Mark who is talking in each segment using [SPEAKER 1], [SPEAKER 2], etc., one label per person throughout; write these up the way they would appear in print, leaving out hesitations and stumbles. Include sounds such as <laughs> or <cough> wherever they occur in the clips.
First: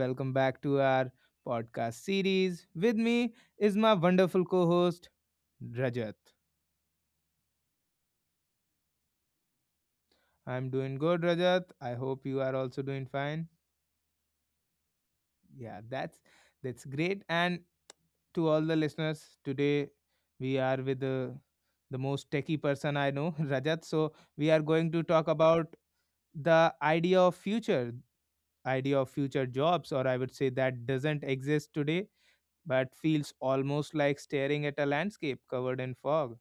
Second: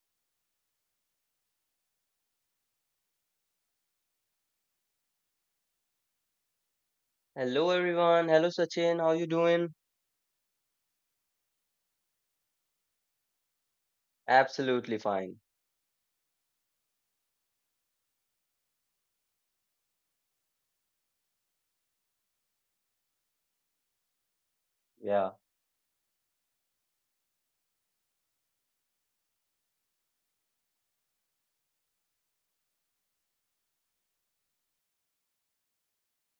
[SPEAKER 1] Welcome back to our podcast series. With me is my wonderful co host, Rajat.
[SPEAKER 2] Hello everyone. Hello Sachin. How you doing?
[SPEAKER 1] I'm doing good, Rajat. I hope you are also doing fine.
[SPEAKER 2] Absolutely fine.
[SPEAKER 1] Yeah, that's great. And to all the listeners, today we are with the most techie person I know, <laughs> Rajat. So we are going to talk
[SPEAKER 2] Yeah,
[SPEAKER 1] about the idea of future jobs, or I would say that doesn't exist today but feels almost like staring at a landscape covered in fog.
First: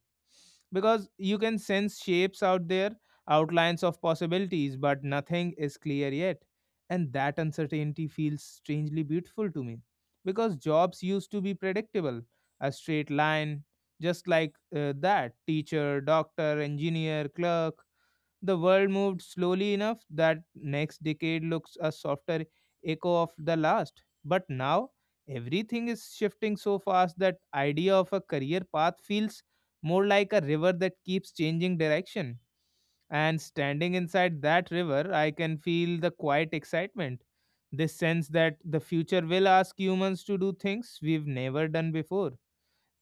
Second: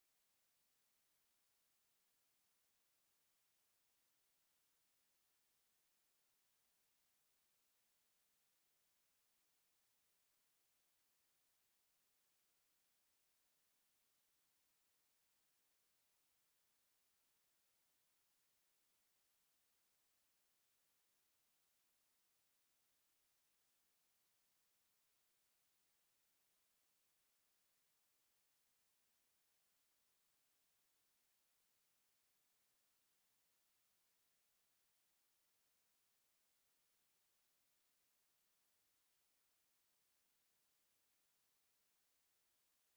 [SPEAKER 1] Because you can sense shapes out there, outlines of possibilities, but nothing is clear yet. And that uncertainty feels strangely beautiful to me. Because jobs used to be predictable, a straight line, just like that teacher, doctor, engineer, clerk, the world moved slowly enough that next decade looks a softer echo of the last. But now, everything is shifting so fast that idea of a career path feels more like a river that keeps changing direction. And standing inside that river, I can feel the quiet excitement. This sense that the future will ask humans to do things we've never done before,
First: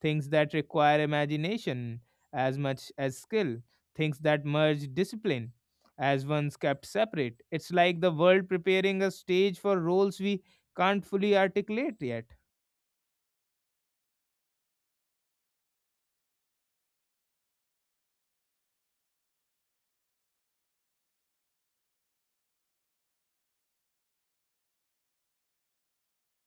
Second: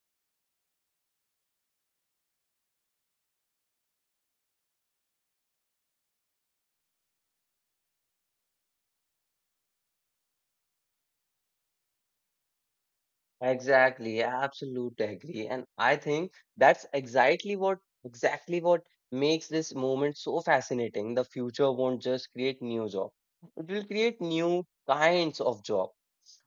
[SPEAKER 1] things that require imagination as much as skill, things that merge discipline as once kept separate. It's like the world preparing a stage for roles we can't fully articulate yet.
[SPEAKER 2] exactly. Absolutely agree. And I think that's exactly what makes this moment so fascinating. The future won't just create new job. It will create new kinds of job.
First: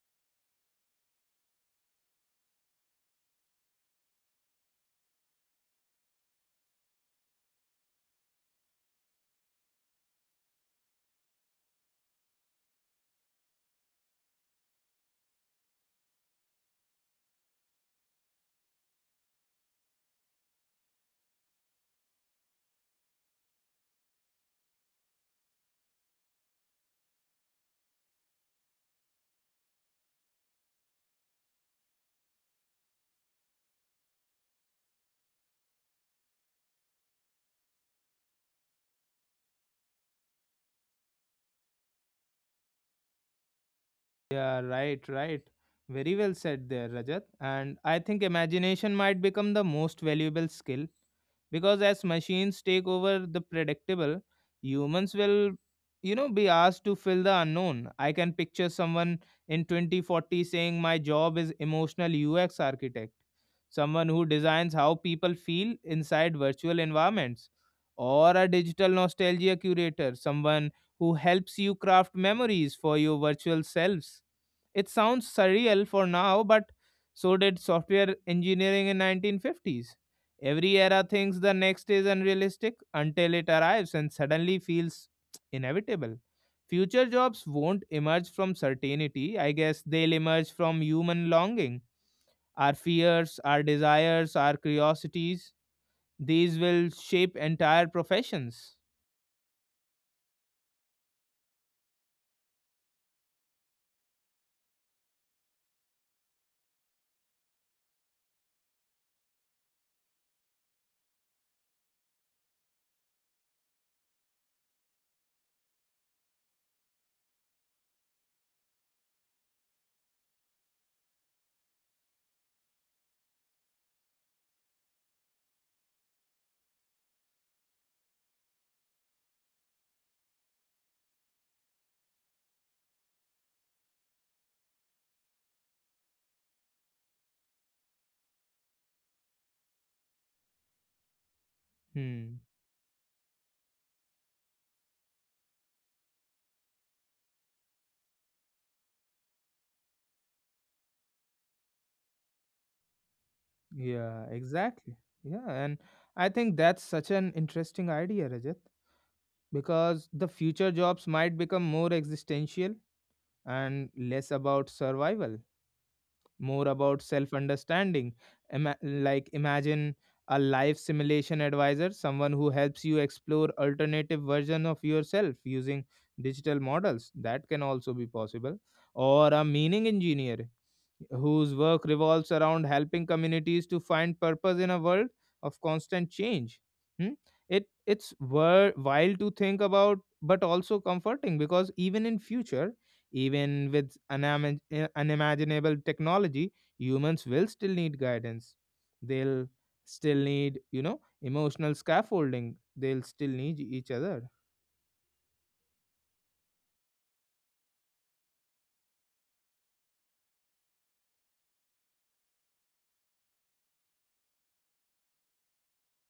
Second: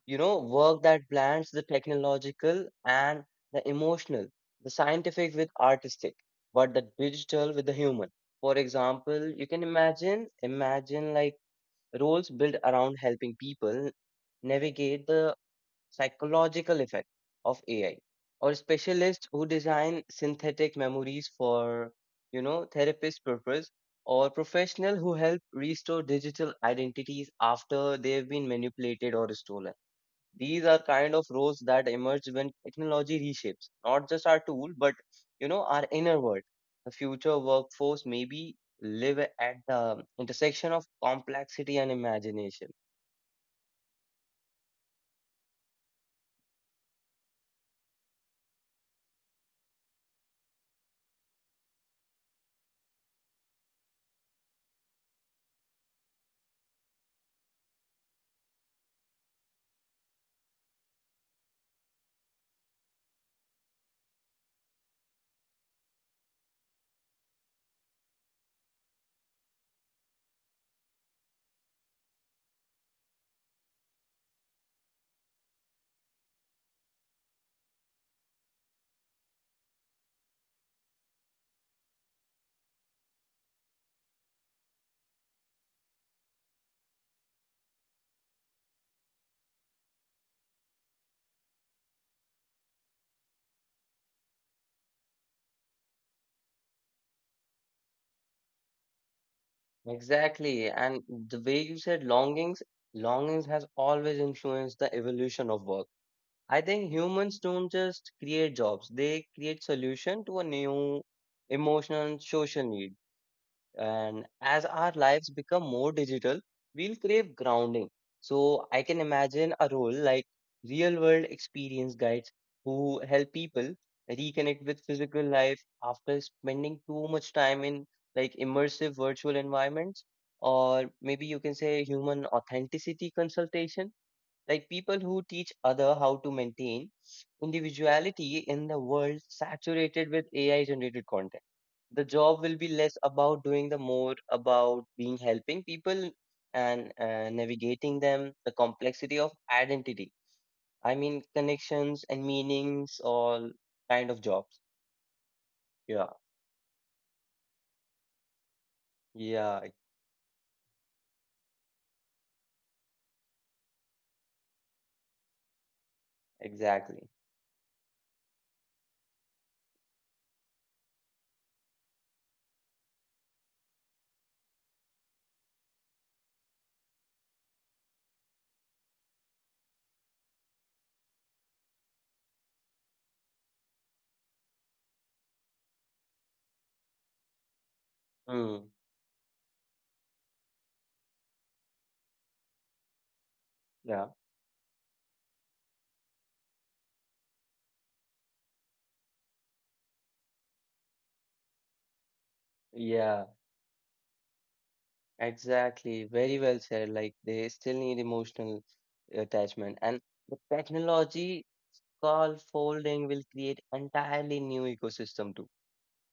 [SPEAKER 2] You know, work that blends the technological and the emotional, the scientific with artistic, but the digital with the human. For example, you can imagine like roles built around helping people navigate the psychological effect of AI, or specialists who design synthetic memories for, therapist purpose, or professional who help restore digital identities after they've been manipulated or stolen. These are kind of roles that emerge when technology reshapes not just our tool but our inner world. The future workforce maybe live at the intersection of complexity and imagination.
[SPEAKER 1] Yeah, right, right. Very well said there, Rajat. And I think imagination might become the most valuable skill, because as machines take over the predictable, humans will you know be asked to fill the unknown. I can picture someone in 2040 saying my job is emotional UX architect, someone who designs how people feel inside virtual environments, or a digital nostalgia curator, someone who helps you craft memories for your virtual selves. It sounds surreal for now, but so did software engineering in 1950s. Every era thinks the next is unrealistic until it arrives and suddenly feels inevitable. Future jobs won't emerge from certainty. I guess they'll emerge from human longing. Our fears, our desires, our curiosities, these will shape entire professions.
[SPEAKER 2] Exactly. And the way you said longings has always influenced the evolution of work. I think humans don't just create jobs, they create solution to a new emotional and social need. And as our lives become more digital, we'll crave grounding. So I can imagine a role like real world experience guides who help people reconnect with physical life after spending too much time in like immersive virtual environments, or maybe you can say human authenticity consultation, like people who teach other how to maintain individuality in the world saturated with ai generated content. The
[SPEAKER 1] Hmm.
[SPEAKER 2] job will be less about doing, the more about being, helping people and navigating them the complexity of identity, I mean connections and meanings, all kind of
[SPEAKER 1] Yeah,
[SPEAKER 2] jobs.
[SPEAKER 1] exactly. Yeah, and
[SPEAKER 2] Yeah.
[SPEAKER 1] I think that's such an interesting idea, Rajat.
[SPEAKER 2] yeah e-
[SPEAKER 1] Because the future jobs might become more existential and less about survival, more about
[SPEAKER 2] exactly.
[SPEAKER 1] self understanding. Like imagine a life simulation advisor, someone who helps you explore alternative version of yourself using digital models, that can also be possible, or a meaning engineer, whose work revolves around helping communities to find purpose in a world of constant change. Hmm?
[SPEAKER 2] Mm,
[SPEAKER 1] Wild to think about, but also comforting because even in future, even with
[SPEAKER 2] yeah.
[SPEAKER 1] unimaginable technology, humans will still need guidance. They'll still need you know emotional scaffolding. They'll
[SPEAKER 2] Yeah,
[SPEAKER 1] still need each other.
[SPEAKER 2] exactly, very well said. Like they still need emotional attachment, and the technology called folding will create entirely new ecosystem too.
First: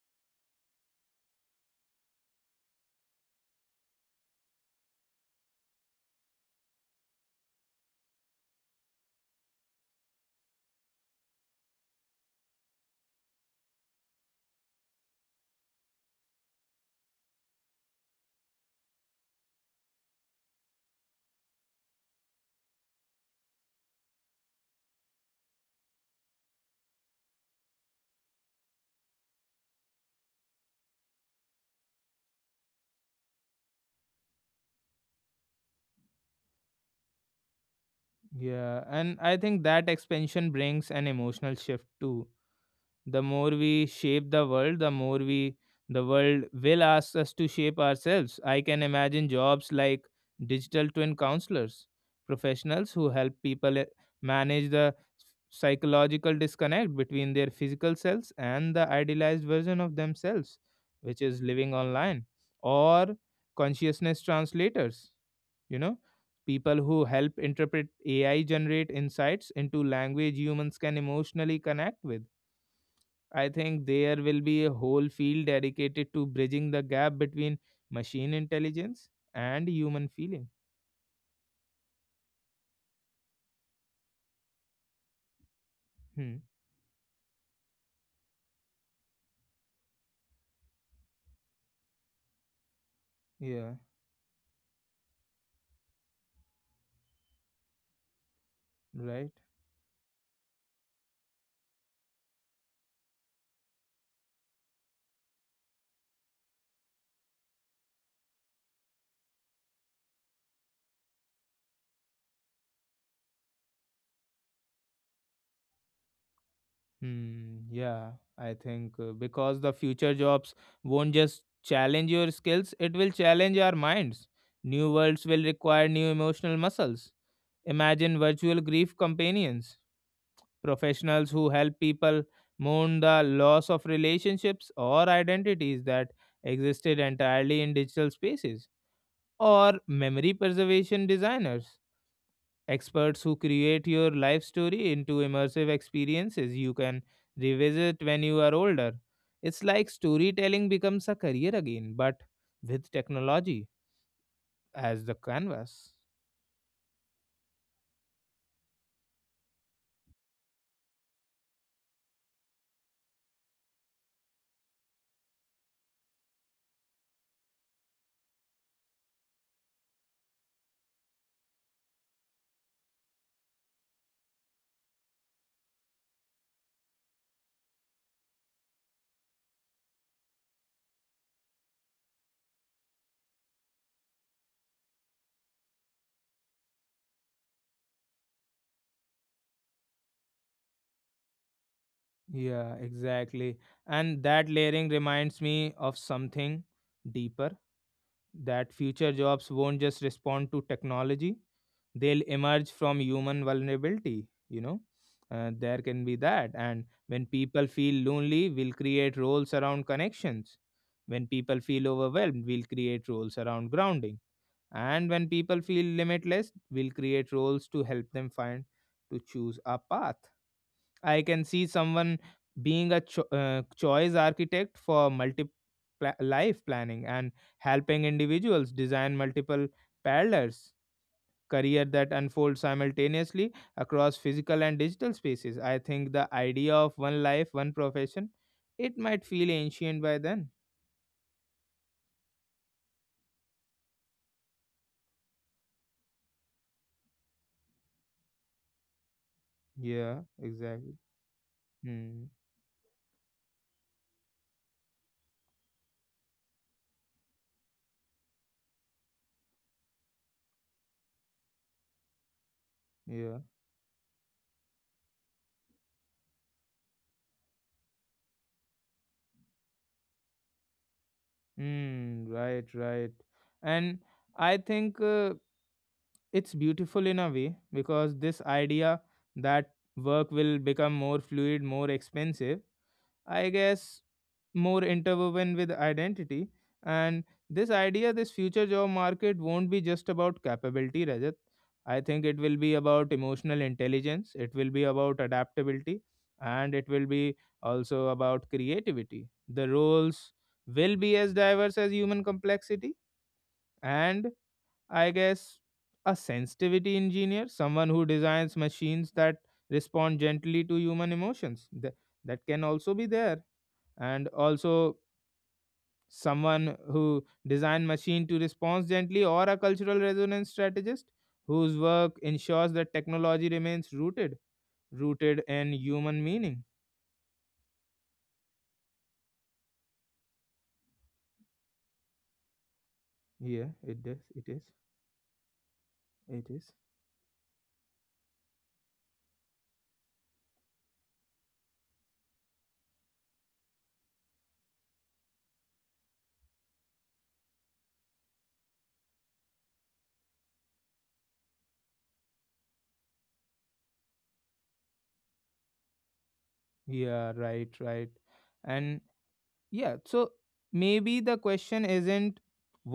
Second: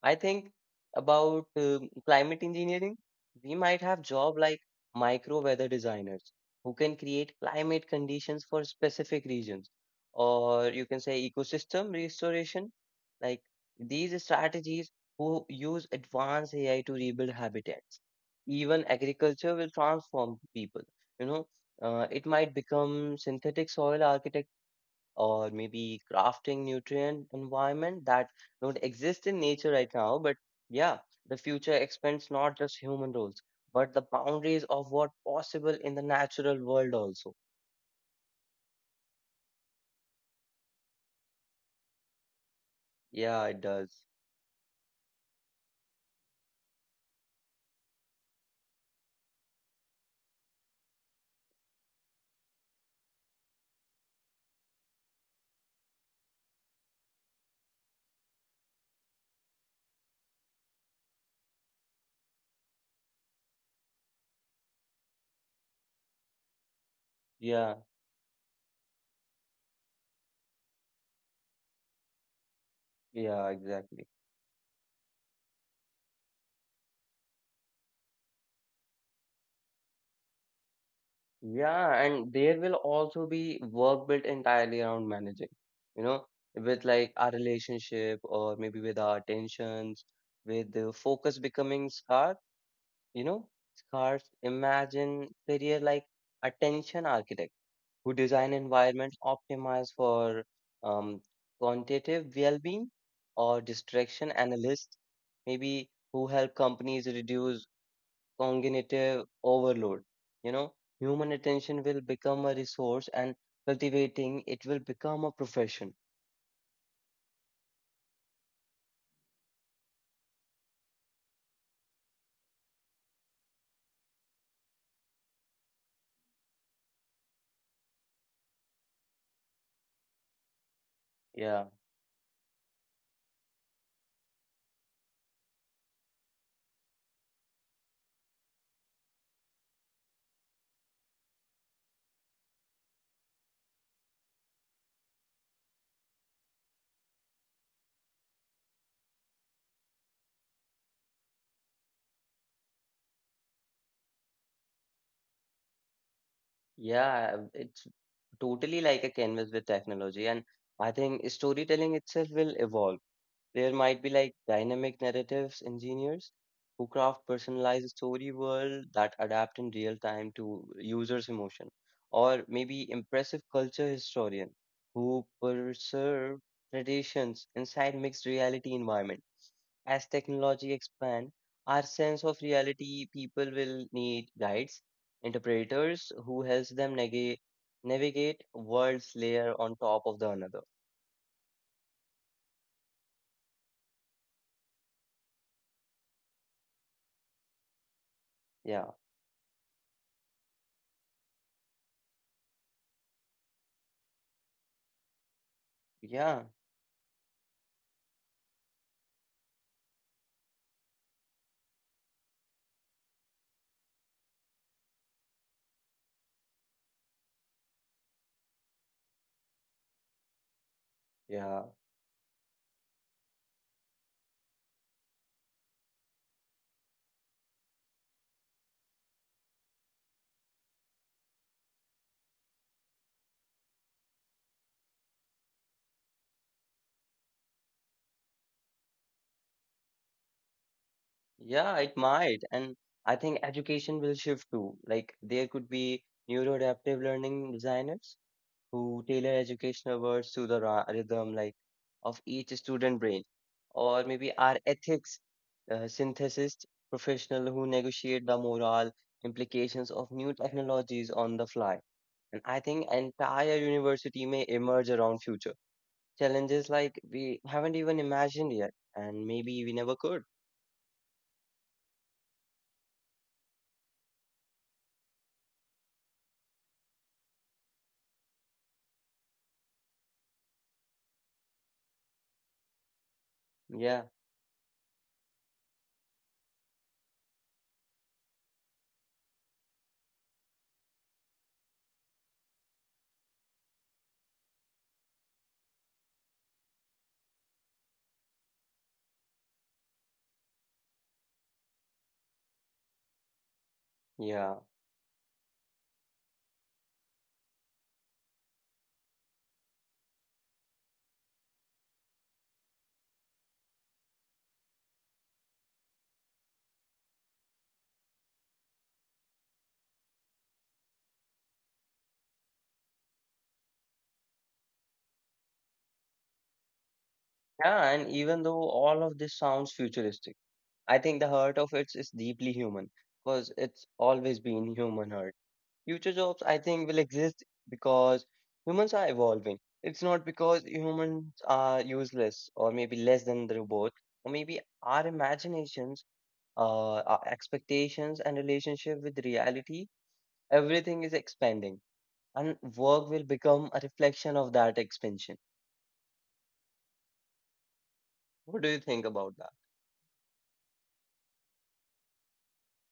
[SPEAKER 2] I think about climate engineering, we might have job like micro weather designers who can create climate conditions for specific regions, or you can say ecosystem restoration. Like these strategies who use advanced AI to rebuild habitats. Even agriculture will transform people. You know, it might become synthetic soil architecture, or maybe crafting nutrient environment that don't exist in nature right now. But yeah, the future expands not just human roles, but the boundaries of what possible in the natural world also.
[SPEAKER 1] Yeah, and I think that expansion brings an emotional shift too. The more
[SPEAKER 2] Yeah, it
[SPEAKER 1] we
[SPEAKER 2] does.
[SPEAKER 1] shape the world, the more we the world will ask us to shape ourselves. I can imagine jobs like digital twin counselors, professionals who help people manage the psychological disconnect between their physical selves and the idealized version of themselves, which is living online, or consciousness translators, you know, people who help interpret
[SPEAKER 2] Yeah,
[SPEAKER 1] AI generate insights into language humans can emotionally connect with. I think
[SPEAKER 2] yeah,
[SPEAKER 1] there will be
[SPEAKER 2] exactly.
[SPEAKER 1] a whole field dedicated to bridging the gap between machine intelligence and human feeling.
[SPEAKER 2] Yeah, and there will also be work built entirely around managing, you
[SPEAKER 1] Hmm.
[SPEAKER 2] know, with like our relationship or maybe with our tensions, with the focus becoming scarce, you know,
[SPEAKER 1] Yeah,
[SPEAKER 2] scars imagine career like attention architect who design environments
[SPEAKER 1] right.
[SPEAKER 2] optimized for um, quantitative well-being, or distraction analysts, maybe who help companies reduce cognitive overload. You know, human attention will become a resource and cultivating it will become a profession.
[SPEAKER 1] Hmm. Yeah, I think because the future jobs won't just challenge your skills, it will challenge our minds. New worlds will require new emotional muscles. Imagine virtual grief companions, professionals who
[SPEAKER 2] Yeah,
[SPEAKER 1] help people mourn the loss of relationships or identities that existed entirely in digital spaces, or memory preservation designers, experts who create your life story into immersive experiences you can revisit when you are older. It's like storytelling becomes a career again, but with technology as the canvas.
[SPEAKER 2] yeah, it's totally like a canvas with technology, and I think storytelling itself will evolve. There might be like dynamic narratives engineers who craft personalized story world that adapt in real time to users' emotion, or maybe impressive culture historian who preserve traditions inside mixed reality environment. As technology expand, our sense of reality people will need guides, interpreters who helps them navigate worlds layer on top of the another.
[SPEAKER 1] Yeah, exactly. And that layering reminds me of something deeper, that
[SPEAKER 2] Yeah,
[SPEAKER 1] future jobs won't just respond to technology, they'll emerge from human vulnerability, you know. There can be
[SPEAKER 2] yeah,
[SPEAKER 1] that. And when people feel lonely, we'll create roles around connections. When people feel overwhelmed, we'll create roles around grounding. And when people feel limitless, we'll create roles to help them find to choose a path. I can
[SPEAKER 2] yeah.
[SPEAKER 1] see someone being a choice architect for life planning and helping individuals design multiple parallels career that unfold simultaneously across physical and digital spaces. I think the idea of one life, one profession, it might feel ancient by then.
[SPEAKER 2] Yeah, it might. And I think education will shift too. Like there could be neuroadaptive learning designers who tailor educational
[SPEAKER 1] Yeah,
[SPEAKER 2] words to the
[SPEAKER 1] exactly.
[SPEAKER 2] rhythm like of
[SPEAKER 1] Hmm.
[SPEAKER 2] each student brain, or maybe our ethics synthesist professional who negotiate the moral implications of new technologies on the fly. And I think
[SPEAKER 1] Yeah.
[SPEAKER 2] entire university may emerge around future challenges like we haven't even imagined yet, and maybe we never could.
[SPEAKER 1] Hmm. Right. Right. And I think. It's beautiful in a way because this idea that work will become more fluid, more expensive, I guess
[SPEAKER 2] Yeah,
[SPEAKER 1] more interwoven with identity. And this idea, this future job market won't be just about capability, Rajat. I think it will be about emotional intelligence, it will be about adaptability, and it will be also about creativity. The roles will be as diverse as human complexity, and
[SPEAKER 2] yeah.
[SPEAKER 1] I guess a sensitivity engineer, someone who designs machines that respond gently to human emotions. That can also be there. And also someone who design machine to respond gently or a cultural resonance strategist whose work ensures that technology remains rooted, rooted in human meaning.
[SPEAKER 2] Yeah, and even though all of this sounds futuristic, I think the heart of it is deeply human because
[SPEAKER 1] Yeah,
[SPEAKER 2] it's
[SPEAKER 1] it does. It
[SPEAKER 2] always
[SPEAKER 1] is.
[SPEAKER 2] been human heart. Future
[SPEAKER 1] It is.
[SPEAKER 2] jobs, I think, will exist because humans are evolving. It's not because humans are useless or maybe less than the robot, or maybe our imaginations, our expectations, and relationship with reality, everything is expanding, and work will become a reflection of that expansion.
[SPEAKER 1] Yeah, right, right.
[SPEAKER 2] What do you
[SPEAKER 1] And
[SPEAKER 2] think about that?
[SPEAKER 1] yeah, so maybe the question isn't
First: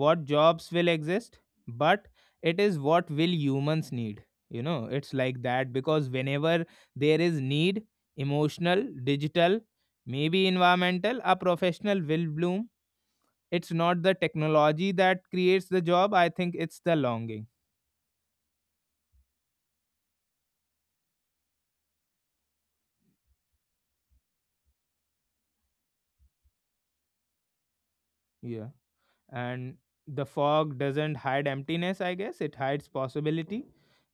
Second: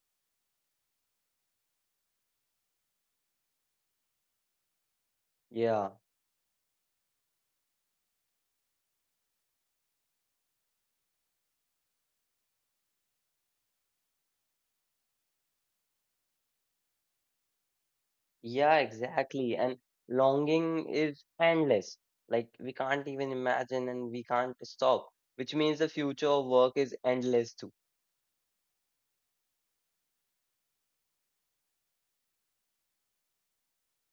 [SPEAKER 1] what jobs will exist, but it is what will humans need. You know, it's like that
[SPEAKER 2] Yeah.
[SPEAKER 1] because whenever there is need, emotional, digital, maybe environmental, a professional will bloom. It's not the technology that creates the job, I think it's the longing.
[SPEAKER 2] Yeah, exactly. And longing is endless. Like we can't even imagine and we can't stop, which means the future of work is endless too.
[SPEAKER 1] Yeah. And the fog doesn't hide emptiness, I guess it hides possibility.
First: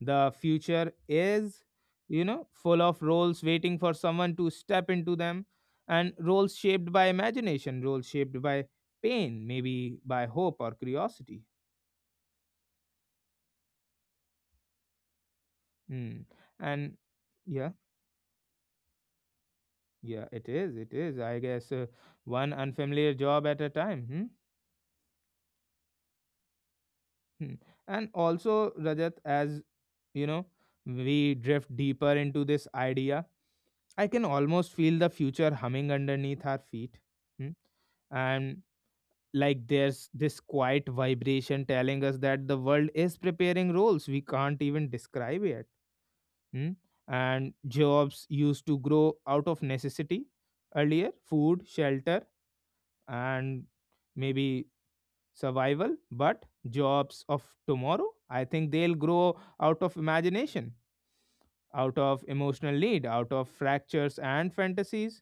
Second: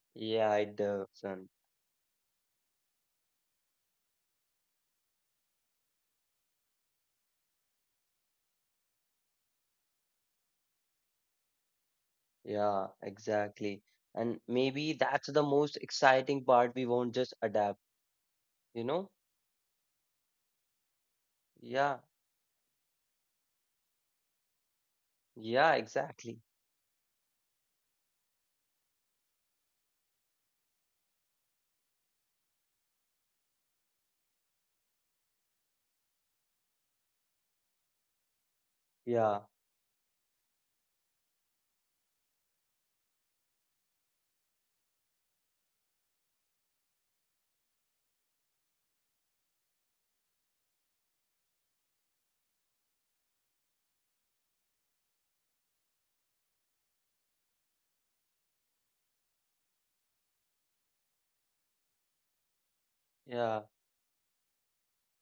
[SPEAKER 1] The
[SPEAKER 2] Yeah, it
[SPEAKER 1] future
[SPEAKER 2] does. Son.
[SPEAKER 1] is you know full of roles waiting for someone to step into them, and roles shaped by imagination, roles shaped by pain, maybe by hope or curiosity.
[SPEAKER 2] Yeah, exactly. And maybe that's the most
[SPEAKER 1] Hmm.
[SPEAKER 2] exciting part. We
[SPEAKER 1] And
[SPEAKER 2] won't just
[SPEAKER 1] yeah,
[SPEAKER 2] adapt, you know?
[SPEAKER 1] yeah it is, it is, I guess
[SPEAKER 2] Yeah,
[SPEAKER 1] one unfamiliar job at a time.
[SPEAKER 2] yeah, exactly.
[SPEAKER 1] Hmm? Hmm. And also Rajat, as you know, we drift deeper into this idea. I can almost feel the future humming underneath our feet. Hmm? And
[SPEAKER 2] Yeah,
[SPEAKER 1] like there's this quiet vibration telling us that the world is preparing roles we can't even describe yet. Hmm? And jobs used to grow out of necessity, earlier food, shelter, and maybe survival. But jobs of tomorrow, I think they'll grow out of imagination, out of emotional need, out of
[SPEAKER 2] yeah,
[SPEAKER 1] fractures and fantasies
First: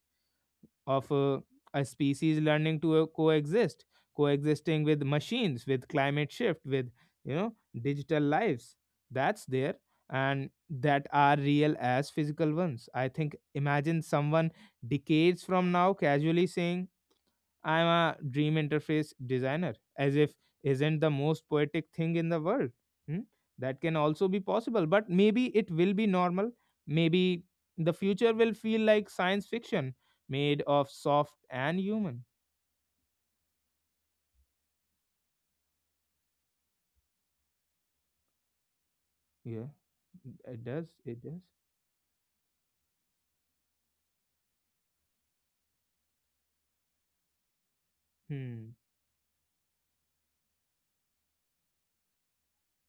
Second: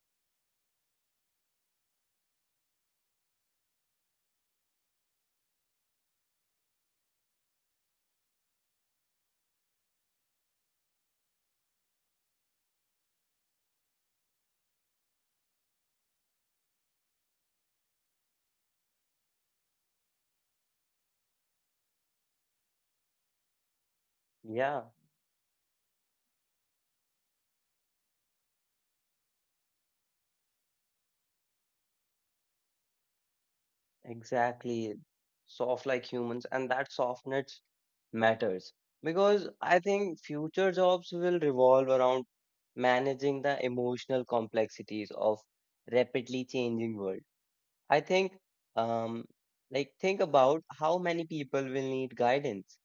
[SPEAKER 1] of a species learning to coexisting with machines, with climate shift, with you know digital lives that's there, and that are real as physical ones. I think imagine someone decades from now casually saying I'm a dream interface designer, as if isn't the most poetic thing in the world. Hmm? That can also be
[SPEAKER 2] yeah,
[SPEAKER 1] possible, but maybe it will be normal. Maybe the future will feel like science fiction made of soft and human.
[SPEAKER 2] exactly. Soft like humans, and that softness matters because
[SPEAKER 1] Yeah,
[SPEAKER 2] I think
[SPEAKER 1] it
[SPEAKER 2] future
[SPEAKER 1] does.
[SPEAKER 2] jobs
[SPEAKER 1] It does.
[SPEAKER 2] will revolve around managing the emotional complexities of rapidly changing world. I think
[SPEAKER 1] Hmm.
[SPEAKER 2] um like think about how many people will need guidance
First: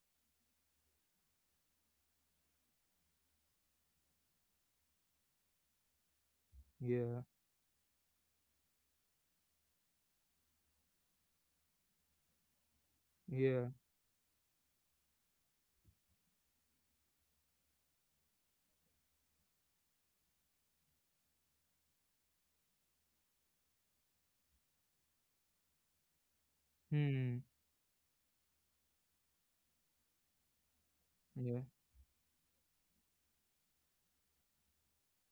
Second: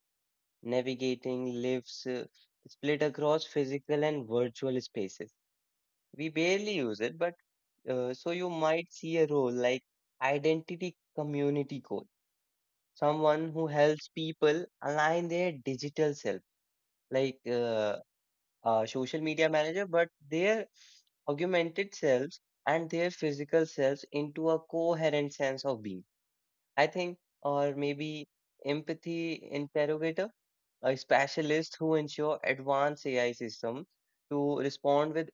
[SPEAKER 2] navigating lives split across physical and virtual spaces. We barely use it,
[SPEAKER 1] Yeah.
[SPEAKER 2] but so you might see a role like identity community coach, someone who
[SPEAKER 1] Yeah.
[SPEAKER 2] helps people align their digital self like social media manager, but their augmented selves and their physical selves into a coherent sense of being. I think,
[SPEAKER 1] Hmm.
[SPEAKER 2] or maybe empathy interrogator, a
[SPEAKER 1] Yeah.
[SPEAKER 2] specialist who ensure advanced AI system to respond with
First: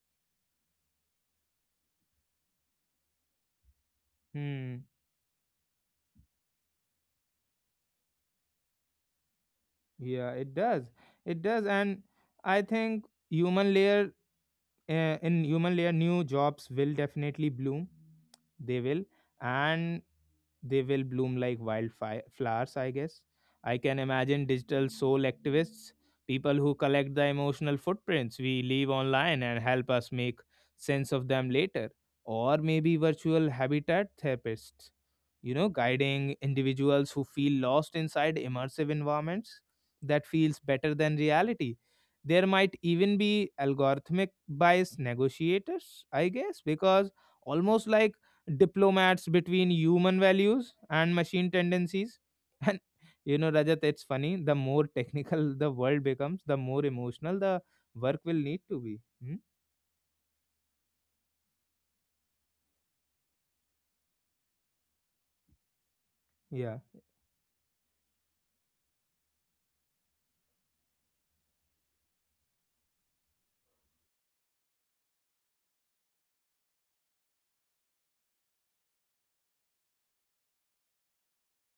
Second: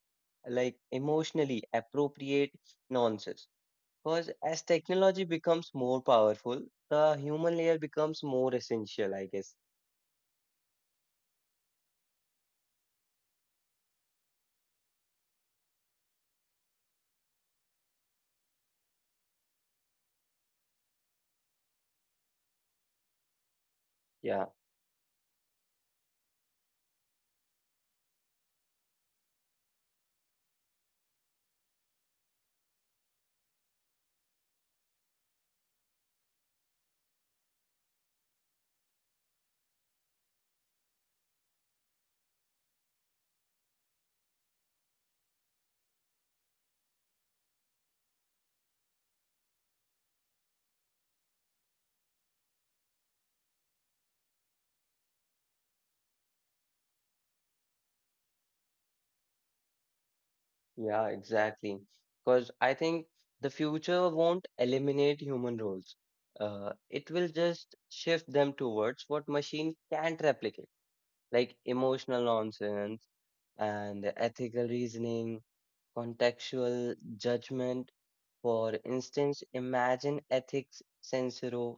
[SPEAKER 2] like emotionally appropriate nonsense. Because as
[SPEAKER 1] Hmm.
[SPEAKER 2] technology becomes more powerful, the human layer becomes more essential, I guess.
[SPEAKER 1] Yeah, it does. It does. And I think human layer, in human layer new jobs will definitely bloom, they will, and they will bloom like wildfire flowers, I guess. I can imagine
[SPEAKER 2] Yeah.
[SPEAKER 1] digital soul activists, people who collect the emotional footprints we leave online and help us make sense of them later, or maybe virtual habitat therapists, you know, guiding individuals who feel lost inside immersive environments that feels better than reality. There might even be algorithmic bias negotiators, I guess, because almost like diplomats between human values and machine tendencies. <laughs> And you know, Rajat, it's funny. The more technical <laughs> the world becomes, the more emotional the work will need to be. Hmm?
[SPEAKER 2] Yeah, exactly. Because I think the future won't eliminate human roles. Uh,
[SPEAKER 1] Yeah.
[SPEAKER 2] it will just shift them towards what machines can't replicate, like emotional nonsense and ethical reasoning, contextual judgment. For instance, imagine ethics censor,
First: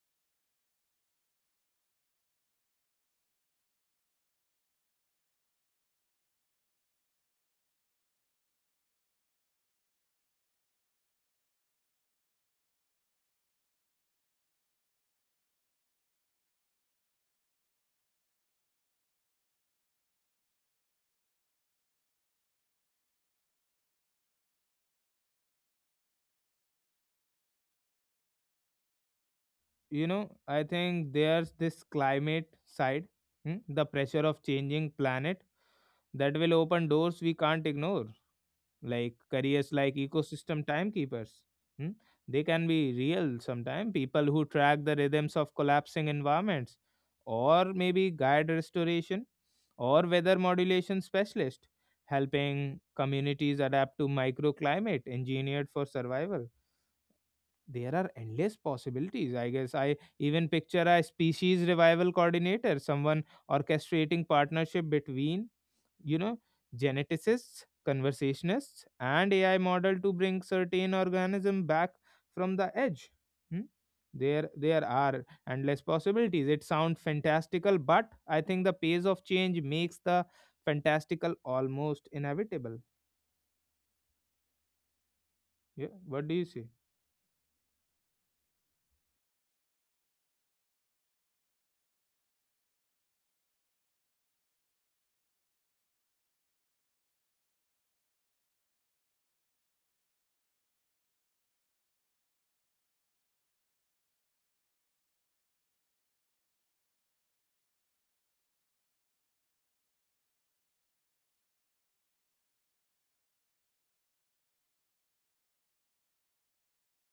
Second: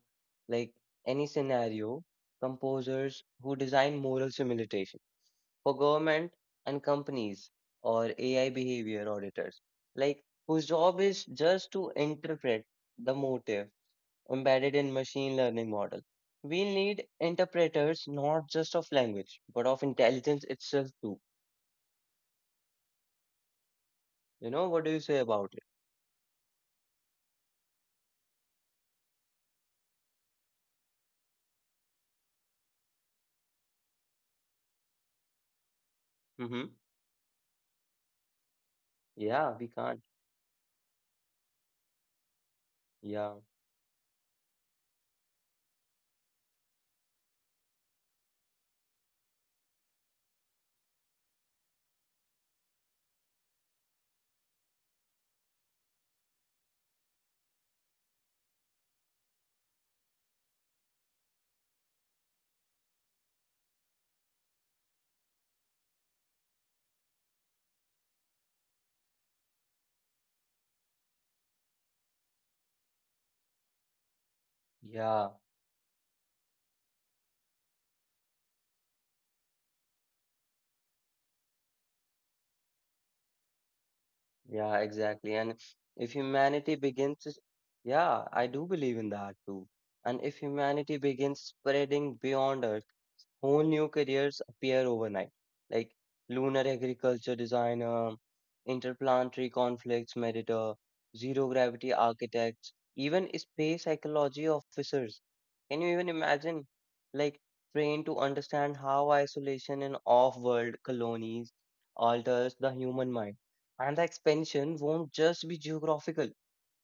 [SPEAKER 2] like any scenario, composers who design moral simulation for government and companies, or AI behavior auditors, like whose job is just to interpret the motive embedded in machine learning model. We need interpreters not just of language, but of intelligence itself too. You know, what do you say about it?
[SPEAKER 1] You know, I think there's this climate side, hmm, the pressure of changing planet that will
[SPEAKER 2] Hmm.
[SPEAKER 1] open doors we can't ignore. Like
[SPEAKER 2] Yeah,
[SPEAKER 1] careers
[SPEAKER 2] we
[SPEAKER 1] like
[SPEAKER 2] can't.
[SPEAKER 1] ecosystem timekeepers, hmm, they can be real
[SPEAKER 2] Yeah,
[SPEAKER 1] sometimes, people who track the rhythms of collapsing environments, or maybe guide restoration, or weather modulation specialist, helping communities adapt to microclimate engineered for survival. There are endless possibilities, I guess. I even picture a species revival coordinator, someone orchestrating partnership between you know geneticists, conversationists and AI model to bring certain organism back from the edge. Hmm? There are
[SPEAKER 2] yeah,
[SPEAKER 1] endless possibilities, it sounds fantastical, but I think the pace of change makes the fantastical almost inevitable.
[SPEAKER 2] yeah, exactly. And
[SPEAKER 1] Yeah, what do
[SPEAKER 2] if
[SPEAKER 1] you say?
[SPEAKER 2] humanity begins, to- Yeah, I do believe in that too. And if humanity begins spreading beyond Earth, whole new careers appear overnight, like lunar agriculture designer, interplanetary conflicts mediator, zero gravity architects, even space psychology officers. Can you even imagine? Like, trained to understand how isolation in off world colonies alters the human mind. And the expansion won't just be geographical,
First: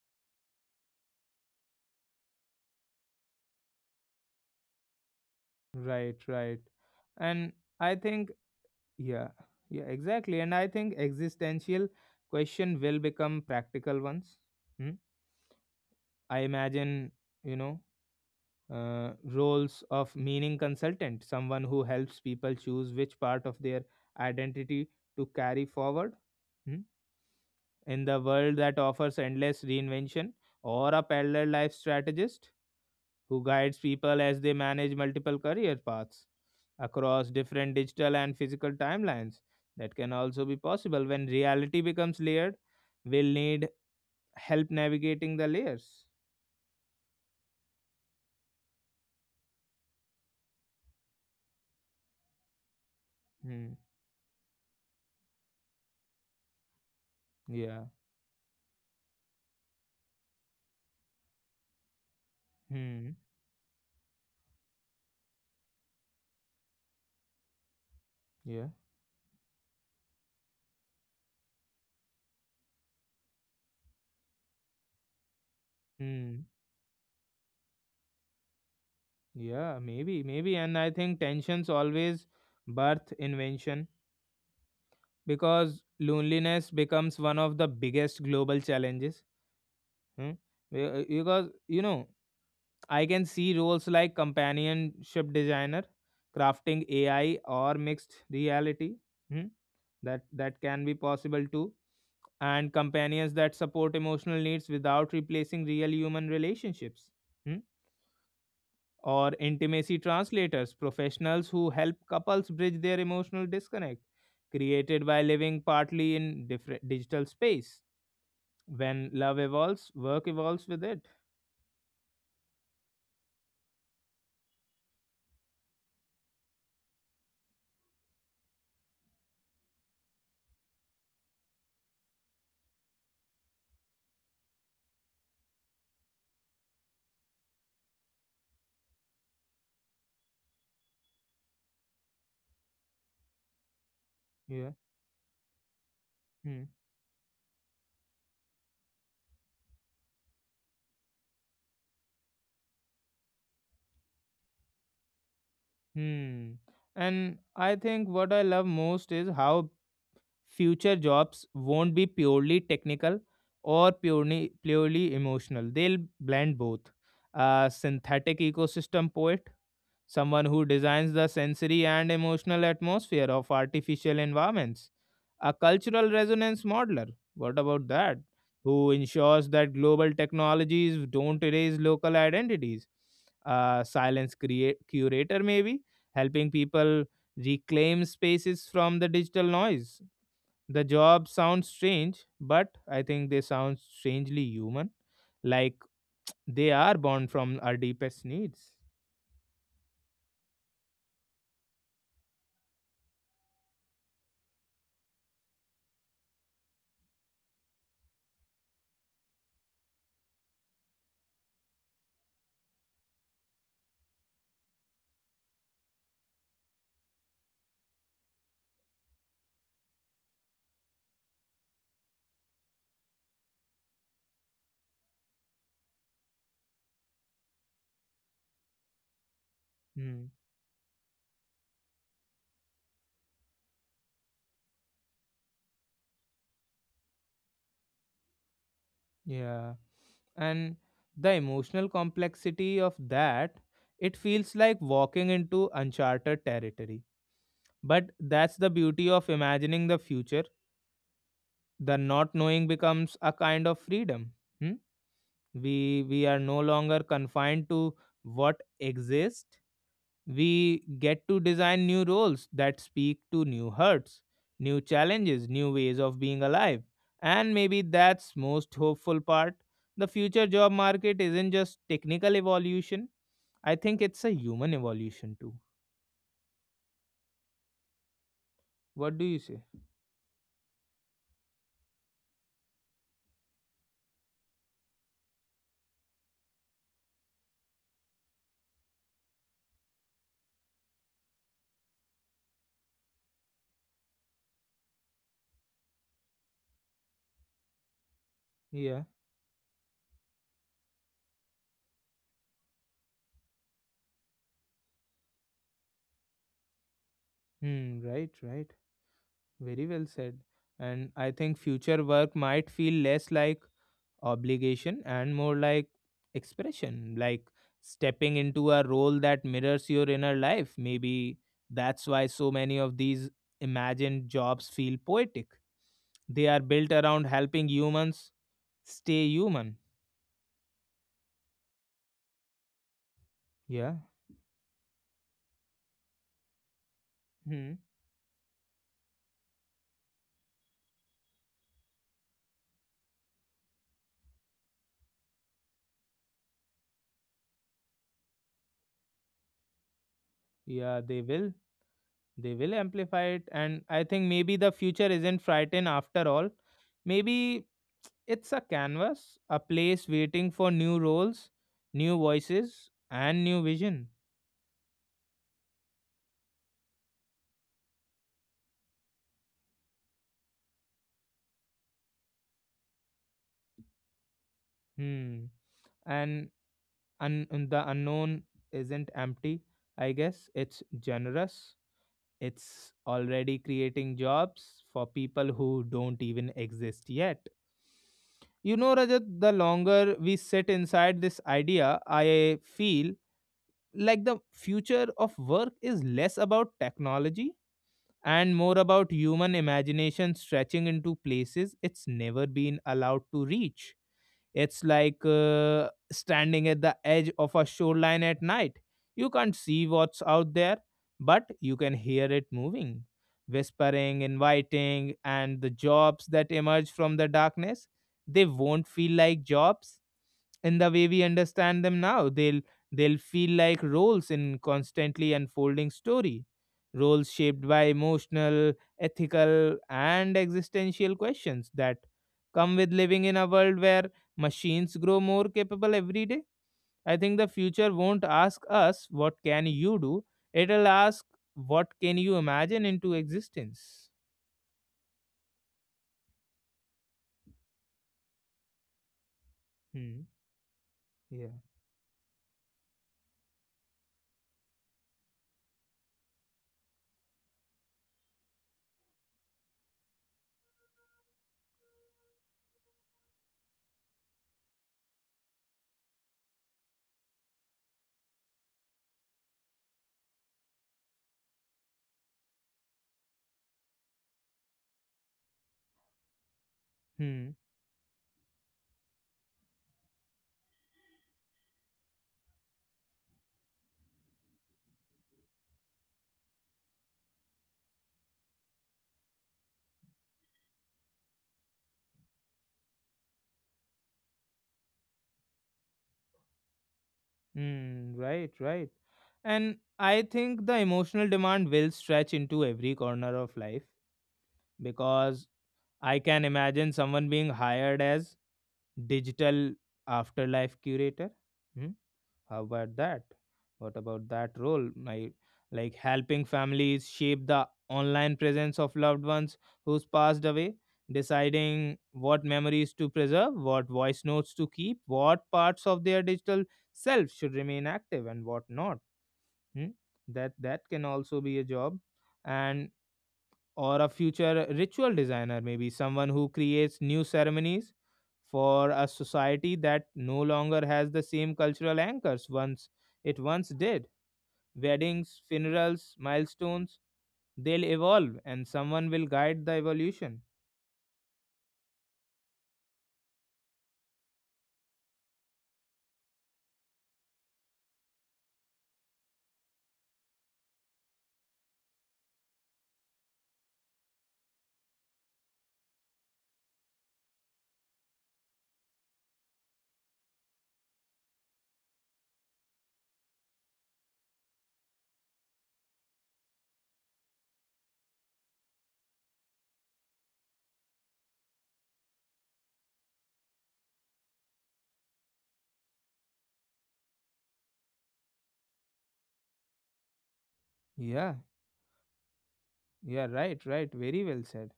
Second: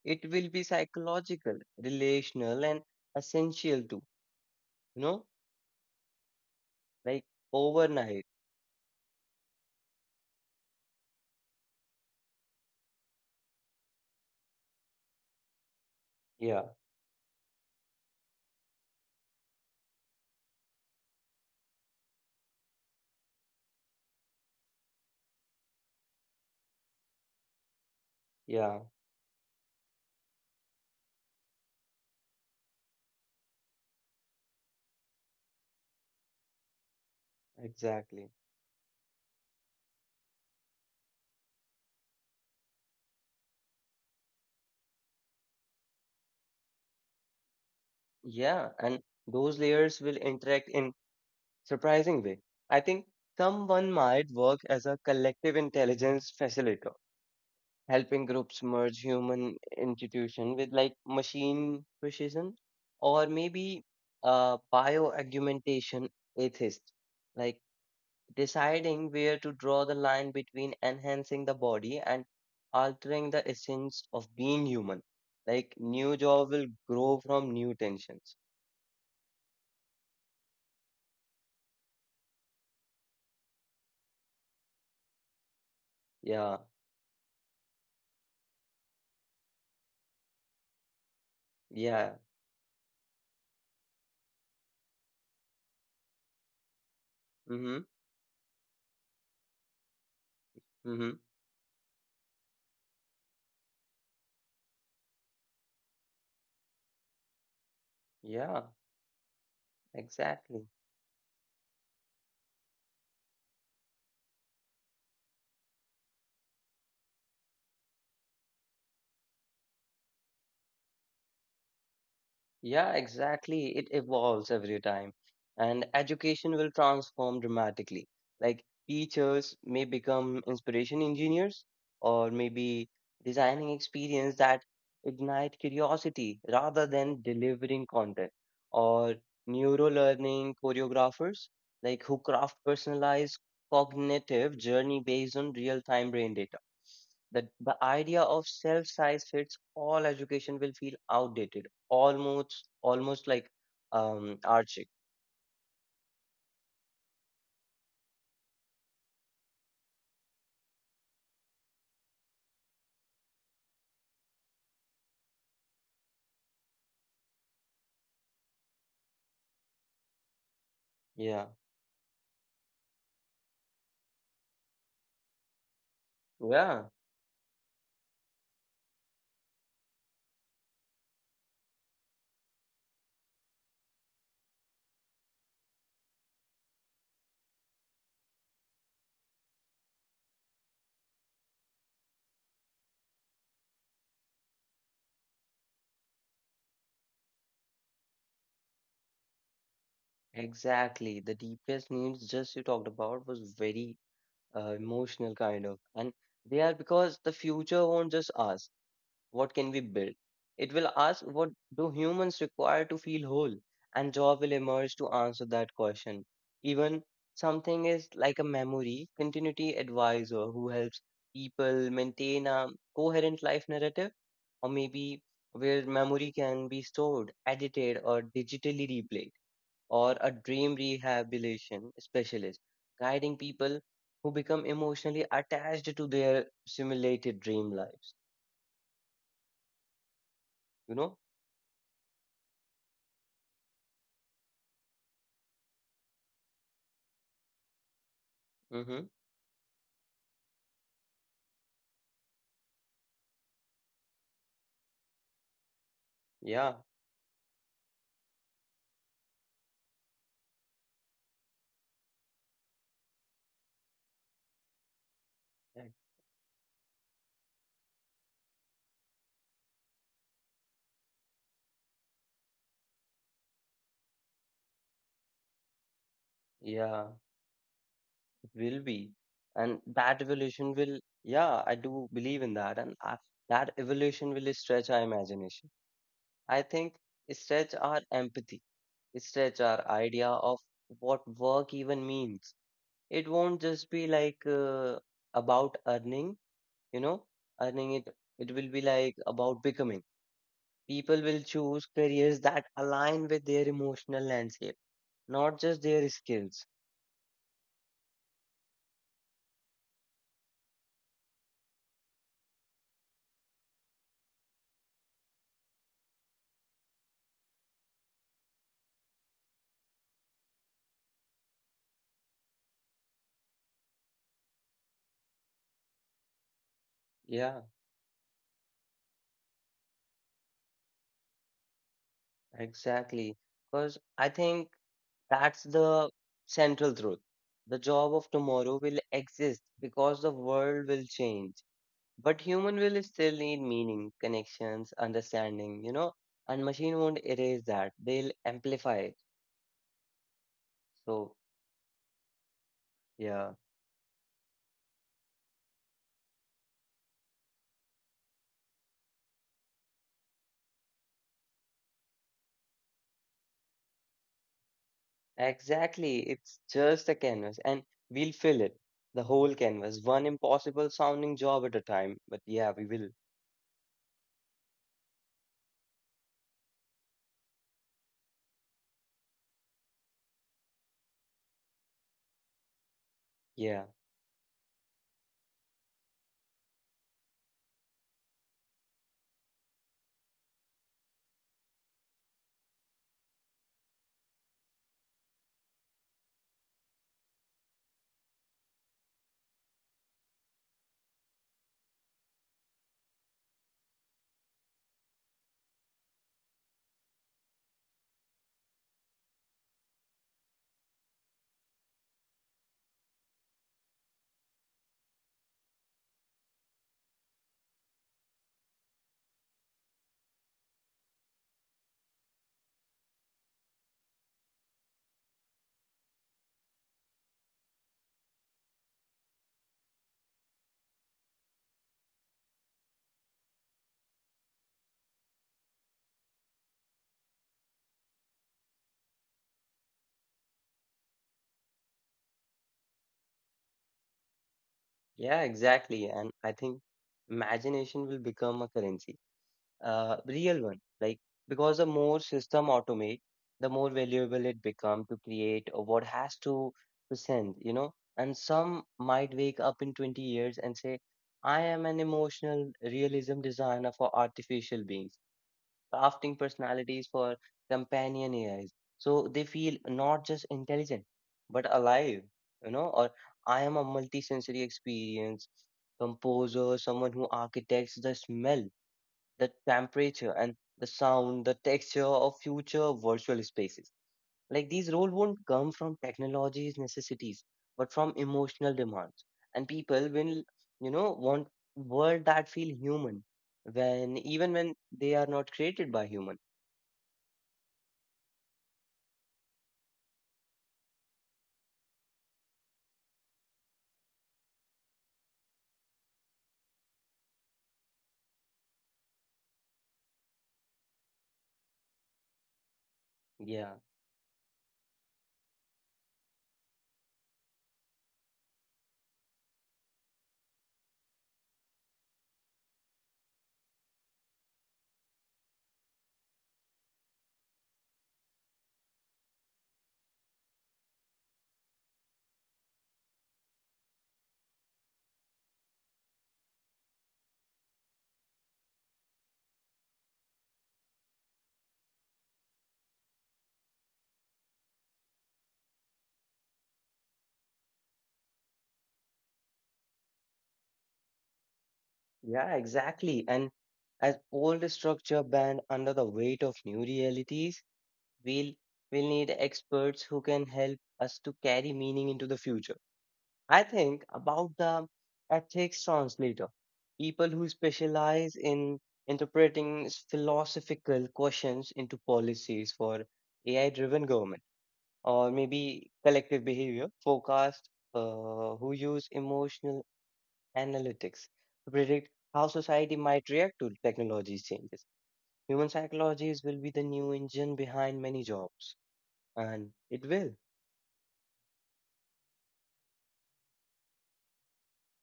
[SPEAKER 2] it will be psychological, relational, and essential too, you know,
[SPEAKER 1] Right, right.
[SPEAKER 2] like
[SPEAKER 1] And I
[SPEAKER 2] overnight.
[SPEAKER 1] think, yeah, yeah, exactly, and I think existential question will become practical ones. Hmm? I
[SPEAKER 2] Yeah.
[SPEAKER 1] imagine, you know, roles of meaning consultant, someone who helps people choose which part of their identity to carry forward. Hmm? In the world
[SPEAKER 2] Yeah,
[SPEAKER 1] that offers endless reinvention, or a parallel life strategist who guides people as they manage multiple career paths across different
[SPEAKER 2] exactly.
[SPEAKER 1] digital and physical timelines. That can also be possible. When reality becomes layered, we'll need help navigating the layers.
[SPEAKER 2] Yeah, and those layers will interact in surprising way. I think someone
[SPEAKER 1] Hmm.
[SPEAKER 2] might work as a collective intelligence facilitator,
[SPEAKER 1] Yeah.
[SPEAKER 2] helping groups merge human intuition with like machine precision, or
[SPEAKER 1] Hmm.
[SPEAKER 2] maybe a bioaugmentation atheist, like
[SPEAKER 1] Yeah.
[SPEAKER 2] deciding where to draw the line between enhancing the body and altering the essence of being human. Like new jaw will
[SPEAKER 1] Hmm.
[SPEAKER 2] grow from new tensions.
[SPEAKER 1] Yeah, maybe, maybe. And I think tensions always birth invention, because
[SPEAKER 2] Yeah,
[SPEAKER 1] loneliness becomes one of the biggest global challenges. Hmm? Because,
[SPEAKER 2] yeah.
[SPEAKER 1] you know, I can see roles like companionship designer, crafting AI,
[SPEAKER 2] Mm-hmm.
[SPEAKER 1] or mixed reality. Hmm? That
[SPEAKER 2] Mm-hmm.
[SPEAKER 1] can be possible too. And companions that support emotional needs without replacing real human relationships. Hmm?
[SPEAKER 2] Yeah,
[SPEAKER 1] Or intimacy
[SPEAKER 2] exactly.
[SPEAKER 1] translators, professionals who help couples bridge their emotional disconnect, created by living partly in different digital space. When love evolves, work evolves with it.
[SPEAKER 2] Yeah, exactly. It evolves every time. And education will transform dramatically. Like teachers may become inspiration engineers, or maybe designing experience that ignite curiosity rather than delivering content. Or neurolearning choreographers, like who craft personalized cognitive journey
[SPEAKER 1] Yeah.
[SPEAKER 2] based on real-time brain data,
[SPEAKER 1] Hmm.
[SPEAKER 2] that the idea of self-size fits all education will feel outdated, almost like archaic.
[SPEAKER 1] Hmm. And I think what I love most is how future jobs won't be purely technical or purely emotional. They'll blend both. A synthetic ecosystem poet, someone who
[SPEAKER 2] Yeah,
[SPEAKER 1] designs the sensory and emotional atmosphere of artificial environments, a cultural
[SPEAKER 2] yeah,
[SPEAKER 1] resonance modeler. What about that? Who ensures that global technologies don't erase local identities? A curator, maybe, helping people reclaim spaces from the digital noise. The job sounds strange, but I think they sound strangely human, like they are born from our deepest needs.
[SPEAKER 2] exactly. The deepest needs just you talked about was very emotional kind of, and they are because the future won't just ask. What can we build? It will ask what do humans require to feel whole, and job will emerge to answer that question. Even something is like a memory continuity advisor who helps people maintain a coherent life narrative, or maybe where memory can be stored, edited, or digitally replayed, or a
[SPEAKER 1] Hmm.
[SPEAKER 2] dream rehabilitation specialist guiding people who become emotionally attached to their simulated dream lives.
[SPEAKER 1] Yeah.
[SPEAKER 2] You
[SPEAKER 1] And
[SPEAKER 2] know?
[SPEAKER 1] the emotional complexity of that, it feels like walking into uncharted territory, but that's
[SPEAKER 2] Hmm.
[SPEAKER 1] the beauty of imagining the future. The not knowing becomes a kind of freedom. Hmm? We are
[SPEAKER 2] Yeah,
[SPEAKER 1] no longer confined to what exists. We get to design new roles that speak to new hurts, new challenges,
[SPEAKER 2] and-
[SPEAKER 1] new ways of being alive. And maybe that's most hopeful part. The future job market isn't just technical evolution. I think it's a human evolution too.
[SPEAKER 2] yeah, it will be.
[SPEAKER 1] What do you
[SPEAKER 2] And
[SPEAKER 1] say?
[SPEAKER 2] that evolution will, yeah, I do believe in that. That evolution will stretch our imagination. I think stretch our empathy, stretch our idea of what work even means. It won't just be like about earning, you know, earning it. It will be like
[SPEAKER 1] Yeah.
[SPEAKER 2] about becoming. People will choose careers that align with their emotional landscape, not just their skills.
[SPEAKER 1] Hmm, right, right. Very well said. And I think future work might feel less like obligation and more like expression, like stepping into a role that mirrors your inner life. Maybe that's why so many of these imagined jobs feel poetic. They are built around
[SPEAKER 2] Yeah.
[SPEAKER 1] helping humans stay human.
[SPEAKER 2] Exactly. Because
[SPEAKER 1] Yeah.
[SPEAKER 2] I think that's the central truth. The
[SPEAKER 1] Hmm.
[SPEAKER 2] job of tomorrow will exist because the world will change. But human will still need meaning, connections, understanding, you know, and machine won't erase that. They'll amplify it.
[SPEAKER 1] Yeah,
[SPEAKER 2] So,
[SPEAKER 1] they will. They will amplify
[SPEAKER 2] yeah,
[SPEAKER 1] it. And I think maybe the future isn't frightened after all. Maybe it's a canvas, a place waiting for new roles, new voices, and new vision.
[SPEAKER 2] exactly. It's just a canvas and we'll fill it. The whole canvas, one impossible sounding job at a time. But yeah, we will.
[SPEAKER 1] Hmm. And un and the unknown isn't empty, I guess. It's generous. It's
[SPEAKER 2] Yeah.
[SPEAKER 1] already creating jobs for people who don't even exist yet. You know, Rajat, the longer we sit inside this idea, I feel like the future of work is less about technology and more about human imagination stretching into places it's never been allowed to reach. It's like standing at the edge of a shoreline at night. You can't see what's out there, but you can hear it moving, whispering, inviting, and the jobs that emerge from the darkness, they won't feel like jobs in the way we understand them now. They'll feel like roles in constantly unfolding story, roles shaped by emotional, ethical, and existential questions that come with living in a world where machines grow more capable every day. I think the future won't ask us what can you do. It'll ask what can you imagine into existence.
[SPEAKER 2] Yeah, exactly. And I think imagination will become a currency, a
[SPEAKER 1] Hmm.
[SPEAKER 2] real one. Like, because
[SPEAKER 1] Yeah.
[SPEAKER 2] the more system automate, the more valuable it become to create what has to present, you know. And some might wake up in 20 years and say, I am an emotional realism designer for artificial beings crafting personalities for companion AIs. So they feel not just intelligent, but alive, you know, or I am a multisensory experience composer, someone who
[SPEAKER 1] Hmm.
[SPEAKER 2] architects the smell, the temperature, and the sound, the texture of future virtual spaces. Like these roles won't come from technology's necessities, but from emotional demands. And people will, you know, want world that feel human when even when they are not created by human.
[SPEAKER 1] Hmm, right, right. And I think the emotional demand will stretch into every corner of life, because I can imagine someone being hired as digital afterlife curator. Hmm, how about that?
[SPEAKER 2] Yeah,
[SPEAKER 1] What about that role? My, like helping families shape the online presence of loved ones who's passed away, deciding what memories to preserve, what voice notes to keep, what parts of their digital self should remain active and what not. Hmm? That can also be a job, and or a future ritual designer, maybe someone who creates new ceremonies for a society that no longer has the same cultural anchors once it once did. Weddings, funerals, milestones, they'll evolve and someone will guide the evolution.
[SPEAKER 2] yeah, exactly. And as old structure bend under the weight of new realities, we'll we'll need experts who can help us to carry meaning into the future. I think about the ethics translator, people who specialize in interpreting philosophical questions into policies for AI-driven government or maybe collective behavior forecast, who use emotional analytics to predict how society might react to technology changes. Human psychologies will be the new engine behind many jobs, and it will.
[SPEAKER 1] Yeah, yeah, right, right. Very well said.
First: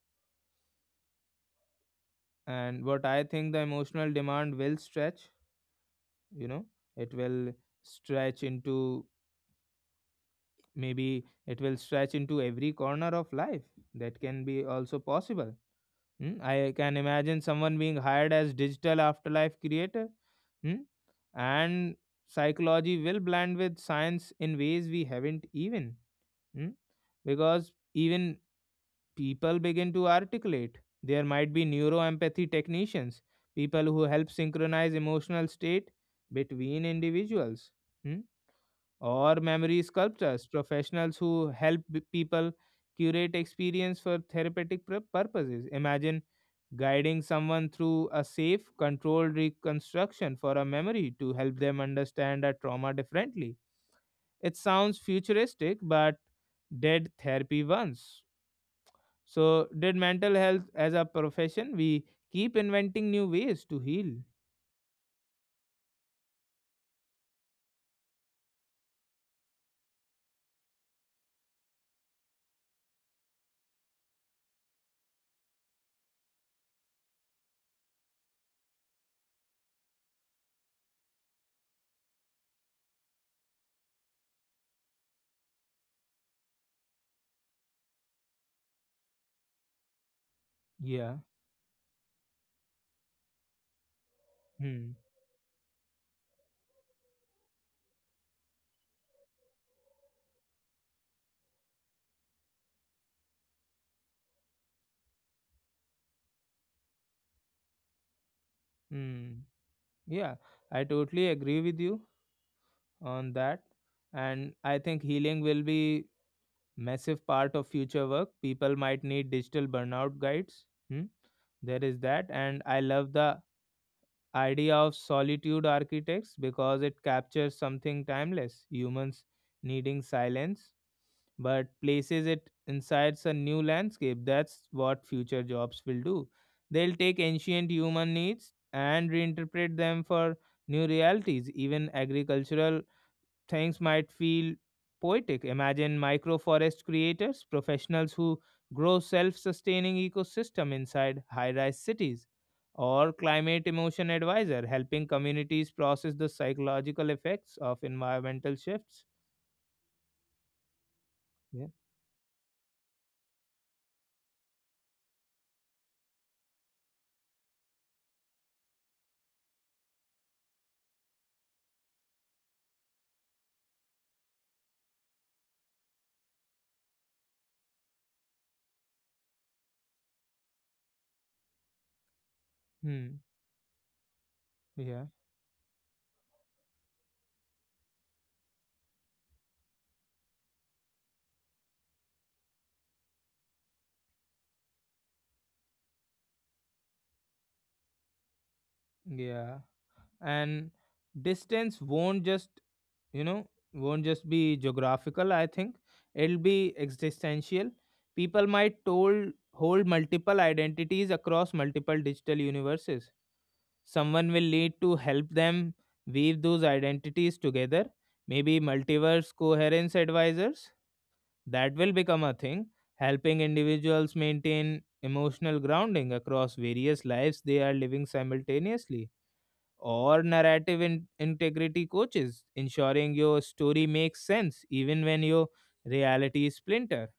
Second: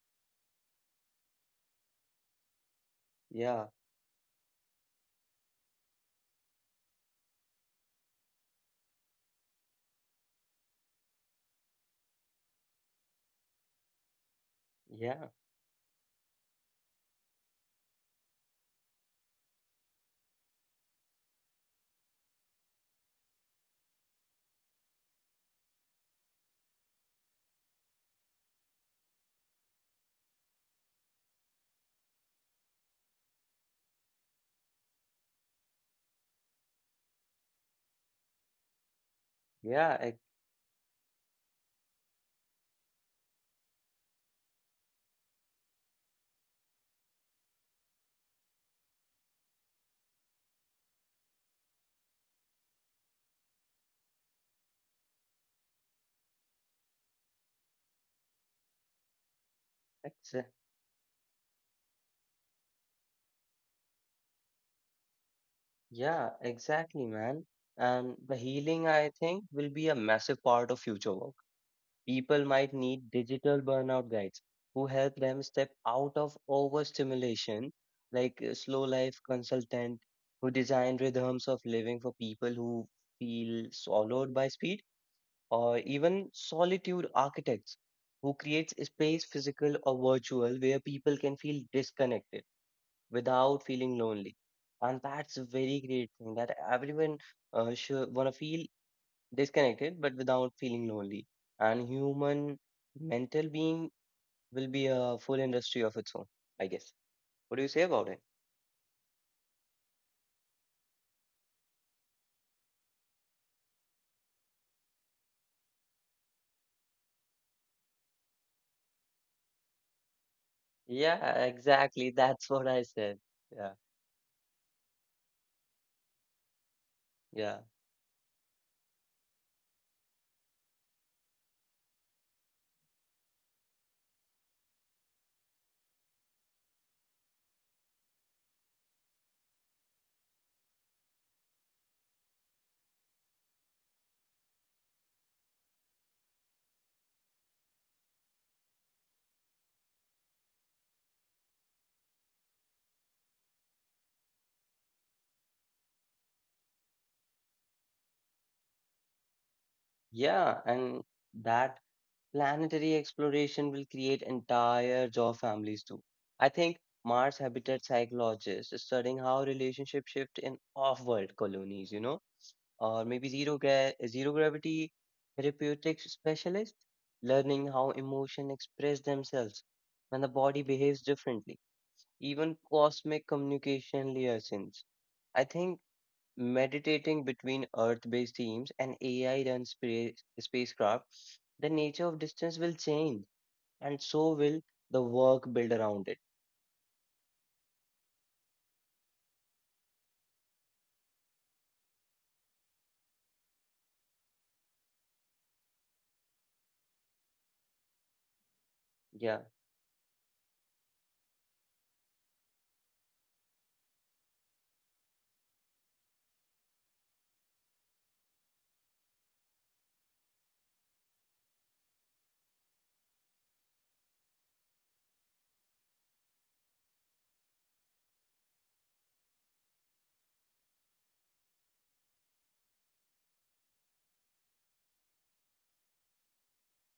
[SPEAKER 1] And what I think the
[SPEAKER 2] Yeah,
[SPEAKER 1] emotional demand will stretch, you know, it will stretch into, maybe it will stretch into every corner of life. That can be also
[SPEAKER 2] yeah,
[SPEAKER 1] possible. Hmm, I can imagine someone being hired as digital afterlife creator. Hmm? And psychology will blend with science in ways we haven't even. Hmm? Because even people begin to articulate. There might be neuroempathy technicians, people who help synchronize emotional state between individuals. Hmm. Or memory
[SPEAKER 2] yeah, ex-
[SPEAKER 1] sculptors, professionals who help people curate experience for therapeutic purposes. Imagine guiding someone through a safe, controlled reconstruction for a memory to help them understand a trauma differently. It sounds futuristic, but did therapy once. So, did mental health
[SPEAKER 2] ex-
[SPEAKER 1] as a profession? We keep inventing new ways to heal.
[SPEAKER 2] yeah, exactly, man. And the healing, I think, will be a massive part of future work. People might need digital burnout guides who help them step out of overstimulation, like a slow life consultant who design rhythms of living for people who feel swallowed by speed, or even solitude architects who creates a space, physical or virtual, where
[SPEAKER 1] Yeah.
[SPEAKER 2] people can feel disconnected without feeling lonely.
[SPEAKER 1] Hmm.
[SPEAKER 2] And that's a very great thing that everyone should want to feel disconnected but without feeling lonely. And human mental being will be a full industry of its own, I guess. What do you say about it?
[SPEAKER 1] Hmm. Yeah, I totally agree with you on that. And I think healing will be massive part of future work. People might need digital burnout guides. Hmm?
[SPEAKER 2] Yeah,
[SPEAKER 1] There is
[SPEAKER 2] exactly. <laughs>
[SPEAKER 1] that,
[SPEAKER 2] That's
[SPEAKER 1] and
[SPEAKER 2] what
[SPEAKER 1] I
[SPEAKER 2] I
[SPEAKER 1] love
[SPEAKER 2] said.
[SPEAKER 1] the
[SPEAKER 2] Yeah.
[SPEAKER 1] idea of solitude architects because it captures
[SPEAKER 2] Yeah,
[SPEAKER 1] something timeless, humans needing silence, but places it inside a new landscape. That's what future jobs will do. They'll take ancient human needs and reinterpret them for new realities. Even agricultural things might feel poetic. Imagine microforest creators, professionals who grow self-sustaining ecosystem inside high-rise cities, or climate emotion advisor helping communities process the psychological effects of environmental shifts.
[SPEAKER 2] yeah, and
[SPEAKER 1] Yeah.
[SPEAKER 2] that planetary exploration will create entire job families too. I think Mars habitat psychologists studying how relationships shift in off-world colonies, you know. Or maybe zero gravity therapeutic specialist, learning how emotion express themselves when the body behaves differently. Even
[SPEAKER 1] Hmm.
[SPEAKER 2] cosmic communication liaisons.
[SPEAKER 1] Yeah.
[SPEAKER 2] I think meditating between Earth-based teams and AI-run spacecraft, the nature of distance will change, and so will the work built around it.
[SPEAKER 1] Yeah. And distance won't just, you know, won't just be geographical. I think it'll be existential. People might told
[SPEAKER 2] Yeah,
[SPEAKER 1] hold multiple identities across multiple digital universes. Someone will need to help them weave those identities together. Maybe multiverse coherence advisors, that will become a thing, helping individuals maintain emotional grounding across various lives they are living simultaneously, or narrative integrity coaches, ensuring your story makes sense even when your reality is splinter.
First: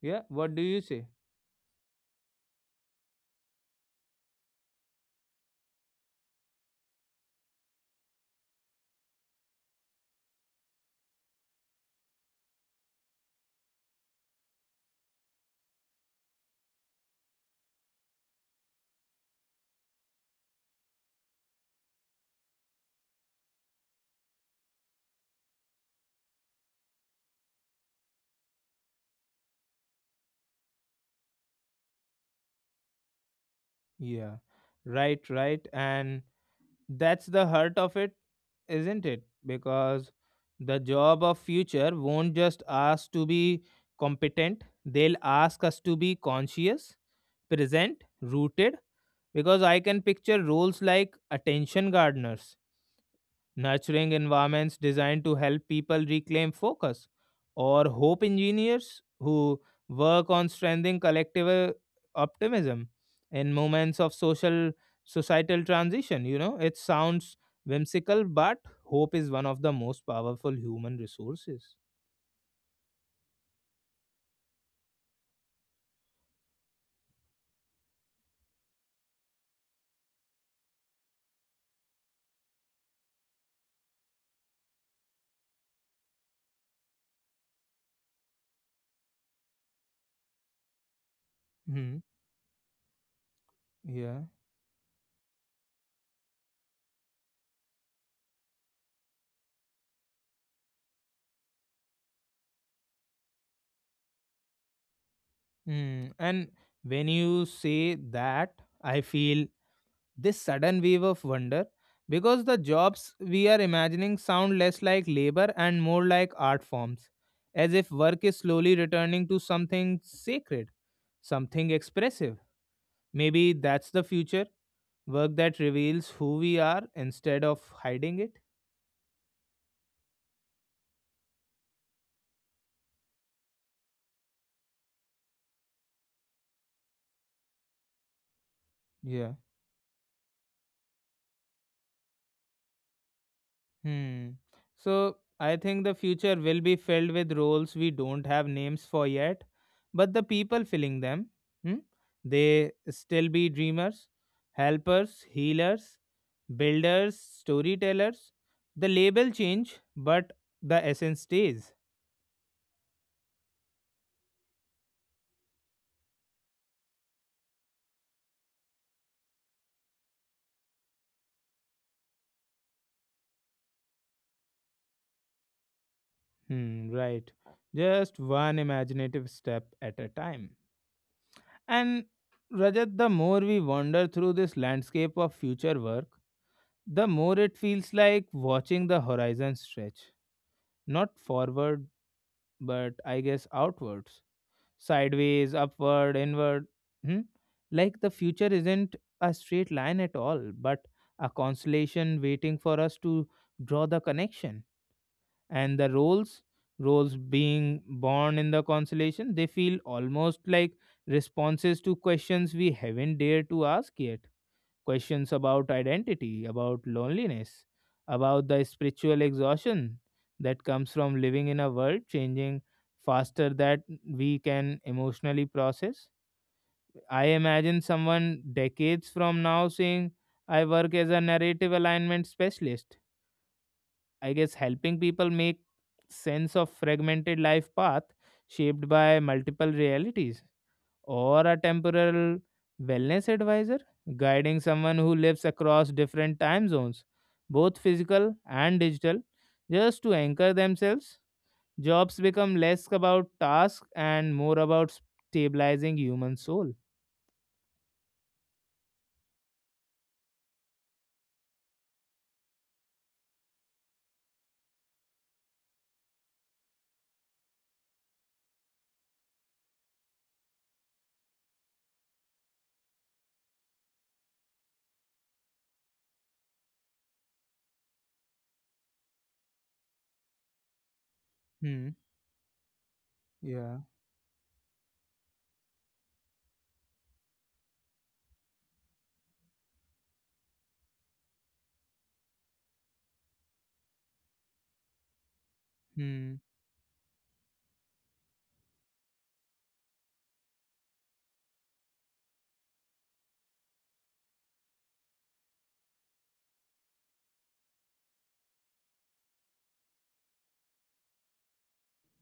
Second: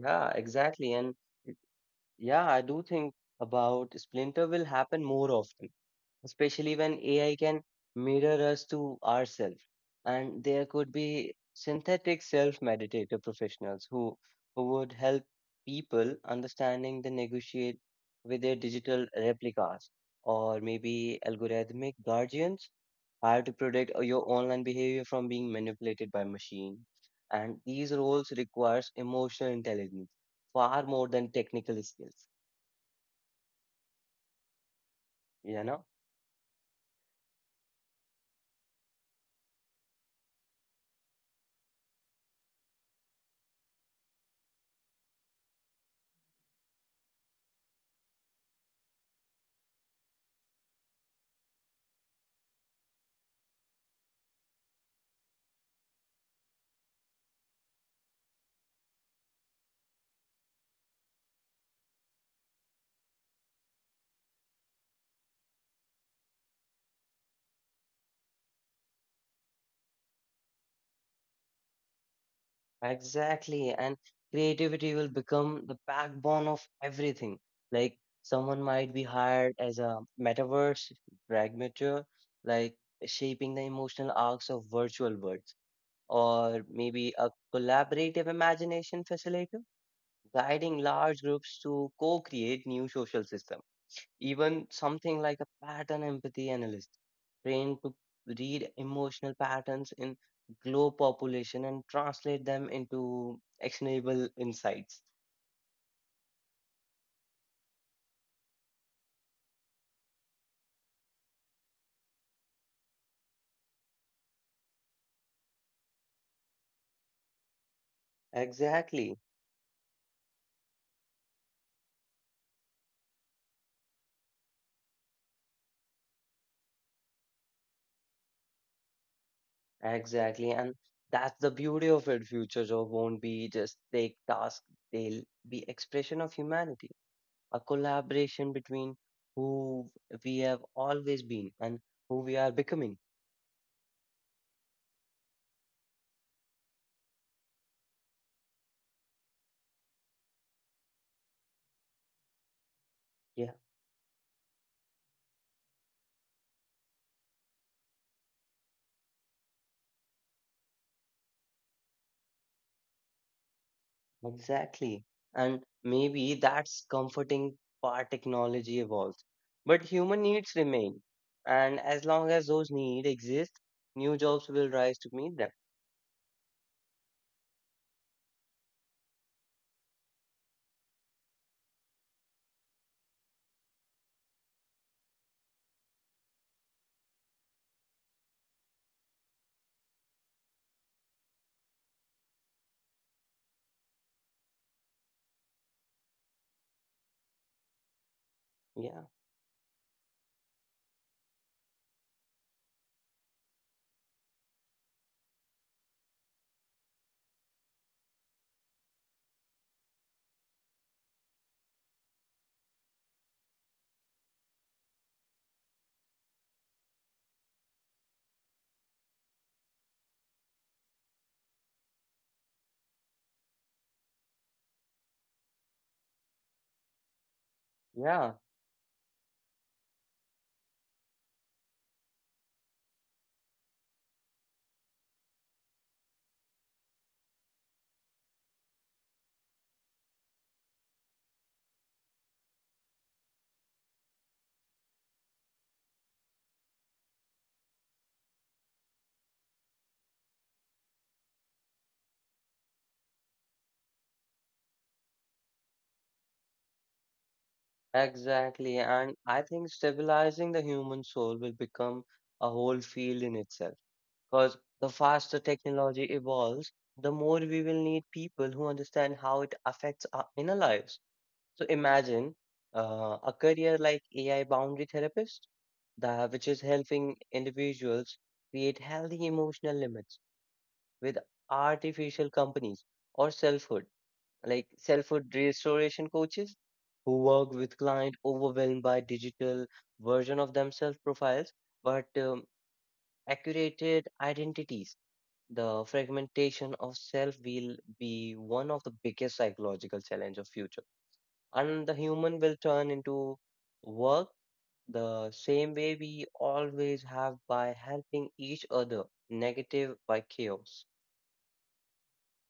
[SPEAKER 1] Yeah, what do you
[SPEAKER 2] exactly.
[SPEAKER 1] say?
[SPEAKER 2] And yeah, I do think about Splinter will happen more often especially when AI can mirror us to ourselves. And there could be synthetic self-meditator professionals who would help people understanding the negotiate with their digital replicas, or maybe algorithmic guardians hired to protect your online behavior from being manipulated by machine, and these roles requires emotional intelligence far more than technical skills,
[SPEAKER 1] Yeah, right, right.
[SPEAKER 2] you know.
[SPEAKER 1] And that's the heart of it, isn't it? Because the job of future won't just ask to be competent, they'll ask us to be conscious, present, rooted. Because I can picture roles like attention gardeners nurturing environments designed to help people reclaim focus, or hope engineers who work on strengthening collective optimism in moments of social societal transition. You know, it sounds whimsical, but hope is one of the most powerful human resources.
[SPEAKER 2] Exactly. And creativity will become the backbone of everything. Like, someone might be hired as a metaverse pragmateur, like shaping the emotional arcs of virtual worlds, or maybe a collaborative imagination facilitator, guiding large groups to
[SPEAKER 1] Hmm.
[SPEAKER 2] co-create new social systems.
[SPEAKER 1] Yeah.
[SPEAKER 2] Even something like a pattern empathy analyst, trained to read emotional patterns in globe population and translate them into actionable insights.
[SPEAKER 1] Hmm. And when you say that, I feel this sudden wave of wonder because the jobs we are imagining sound less like labor and more like art forms, as if work is slowly
[SPEAKER 2] Exactly,
[SPEAKER 1] returning to something sacred, something expressive. Maybe that's the future, work that reveals who we are instead of hiding it.
[SPEAKER 2] exactly. And that's the beauty of it. Future job won't be just take tasks, they'll be expression of humanity, a collaboration between
[SPEAKER 1] Yeah.
[SPEAKER 2] who we have always been and who we are becoming.
[SPEAKER 1] Hmm. So I think the future will be filled with roles we don't have names for yet, but the people filling them, hmm, they still
[SPEAKER 2] Yeah.
[SPEAKER 1] be dreamers, helpers, healers, builders, storytellers. The label change, but the essence stays.
[SPEAKER 2] Exactly. And maybe that's comforting part technology evolves. But human needs remain. And as long as those needs exist, new jobs will rise to meet them.
[SPEAKER 1] Hmm, right. Just one imaginative step at a time. And Rajat, the more we wander through this landscape of future work, the more it feels like watching the horizon stretch, not forward, but I guess outwards, sideways, upward, inward. Hmm? Like the future
[SPEAKER 2] Yeah,
[SPEAKER 1] isn't a straight line at all, but a constellation waiting for us to draw the connection. And the roles, roles being born in the constellation, they feel almost like responses to questions we haven't dared to ask yet, questions about identity, about loneliness, about the spiritual exhaustion that comes from living in a world changing faster that we can emotionally process. I imagine
[SPEAKER 2] yeah,
[SPEAKER 1] someone decades from now saying, I work as a narrative alignment specialist. I guess helping people make sense of fragmented life path shaped by multiple realities, or a temporal wellness advisor, guiding someone who lives across different time zones, both physical and digital, just to anchor themselves. Jobs become less about tasks and more about stabilizing human soul.
[SPEAKER 2] exactly. And I think stabilizing the human soul will become a whole field in itself. Because the faster technology evolves, the more we will need people who understand how it affects our inner lives. So imagine a career like AI boundary therapist, that which is helping individuals create healthy emotional limits with
[SPEAKER 1] Hmm.
[SPEAKER 2] artificial companies or selfhood,
[SPEAKER 1] Yeah.
[SPEAKER 2] like selfhood restoration coaches who work with clients overwhelmed by digital version of themselves profiles, but accurated identities. The
[SPEAKER 1] Hmm.
[SPEAKER 2] fragmentation of self will be one of the biggest psychological challenge of future and the human will turn into work the same way we always have by helping each other, negative by chaos.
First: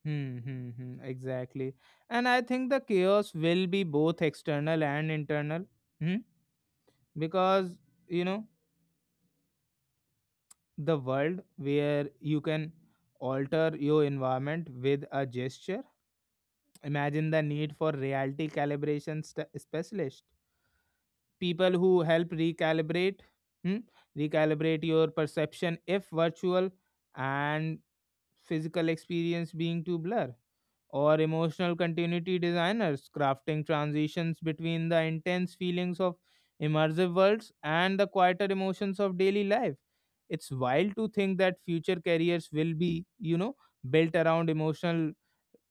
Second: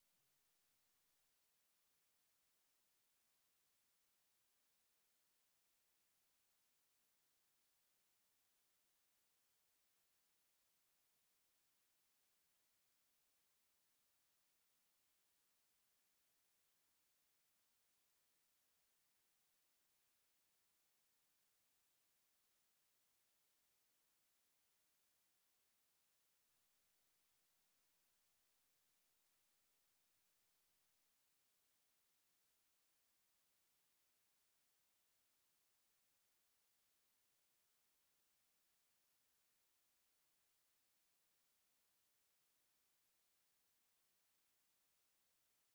[SPEAKER 1] Hmm, hmm, hmm, exactly. And I think the chaos will be both external and internal. Hmm. Because, you know, the world where you can alter your environment with a gesture, imagine the need for reality calibration specialist, people who help recalibrate, hmm, recalibrate your perception if virtual and physical experience being to blur, or emotional continuity designers crafting transitions between the intense feelings of immersive worlds and the quieter emotions of daily life. It's wild to think that future careers will be, you know, built around emotional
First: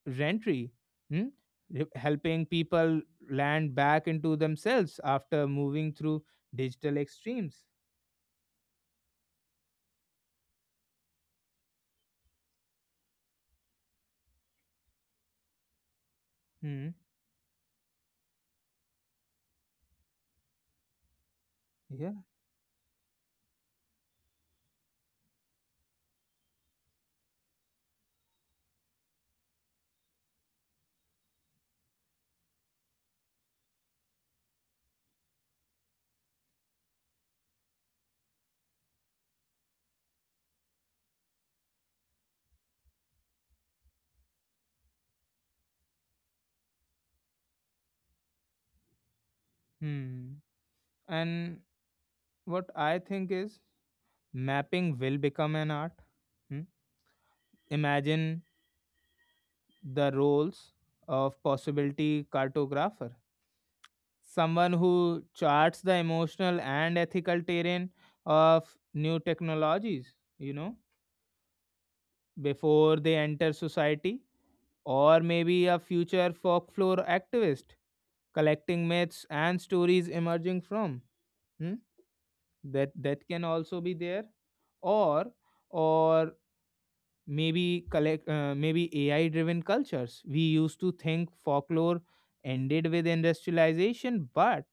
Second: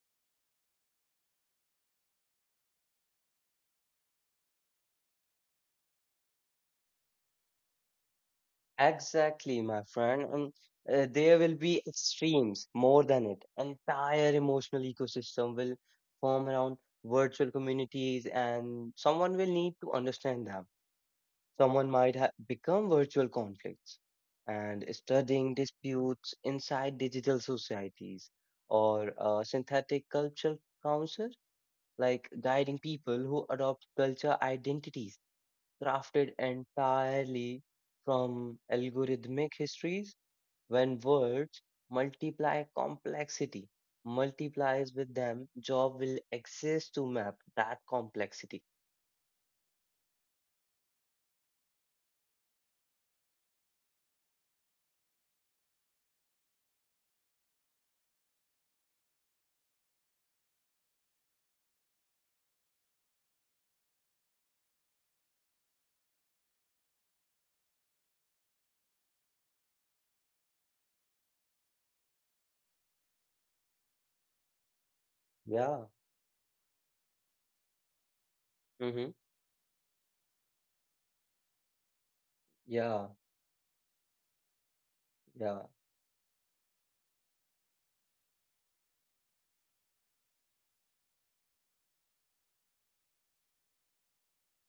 [SPEAKER 1] rentry. Hmm? Helping people land back into themselves after moving through digital extremes.
[SPEAKER 2] Exactly, my friend. And there will be extremes more than it. Entire emotional ecosystem will form around
[SPEAKER 1] Hmm.
[SPEAKER 2] virtual communities, and someone will need to understand them. Someone might
[SPEAKER 1] Yeah.
[SPEAKER 2] become virtual conflicts and studying disputes inside digital societies, or a synthetic cultural council, like guiding people who adopt culture identities crafted entirely from algorithmic histories. When words multiply complexity multiplies with them job will exist to map that complexity.
[SPEAKER 1] Hmm. And what I think is mapping will become an art. Hmm? Imagine the roles of possibility cartographer, someone who charts the emotional and ethical terrain of new technologies, you know, before they enter society, or maybe a
[SPEAKER 2] yeah
[SPEAKER 1] future folklore activist collecting
[SPEAKER 2] hmm
[SPEAKER 1] myths and stories emerging from. Hmm? that
[SPEAKER 2] yeah
[SPEAKER 1] that can also be there. or
[SPEAKER 2] yeah
[SPEAKER 1] or maybe collect maybe ai driven cultures, we used to think folklore ended with industrialization, but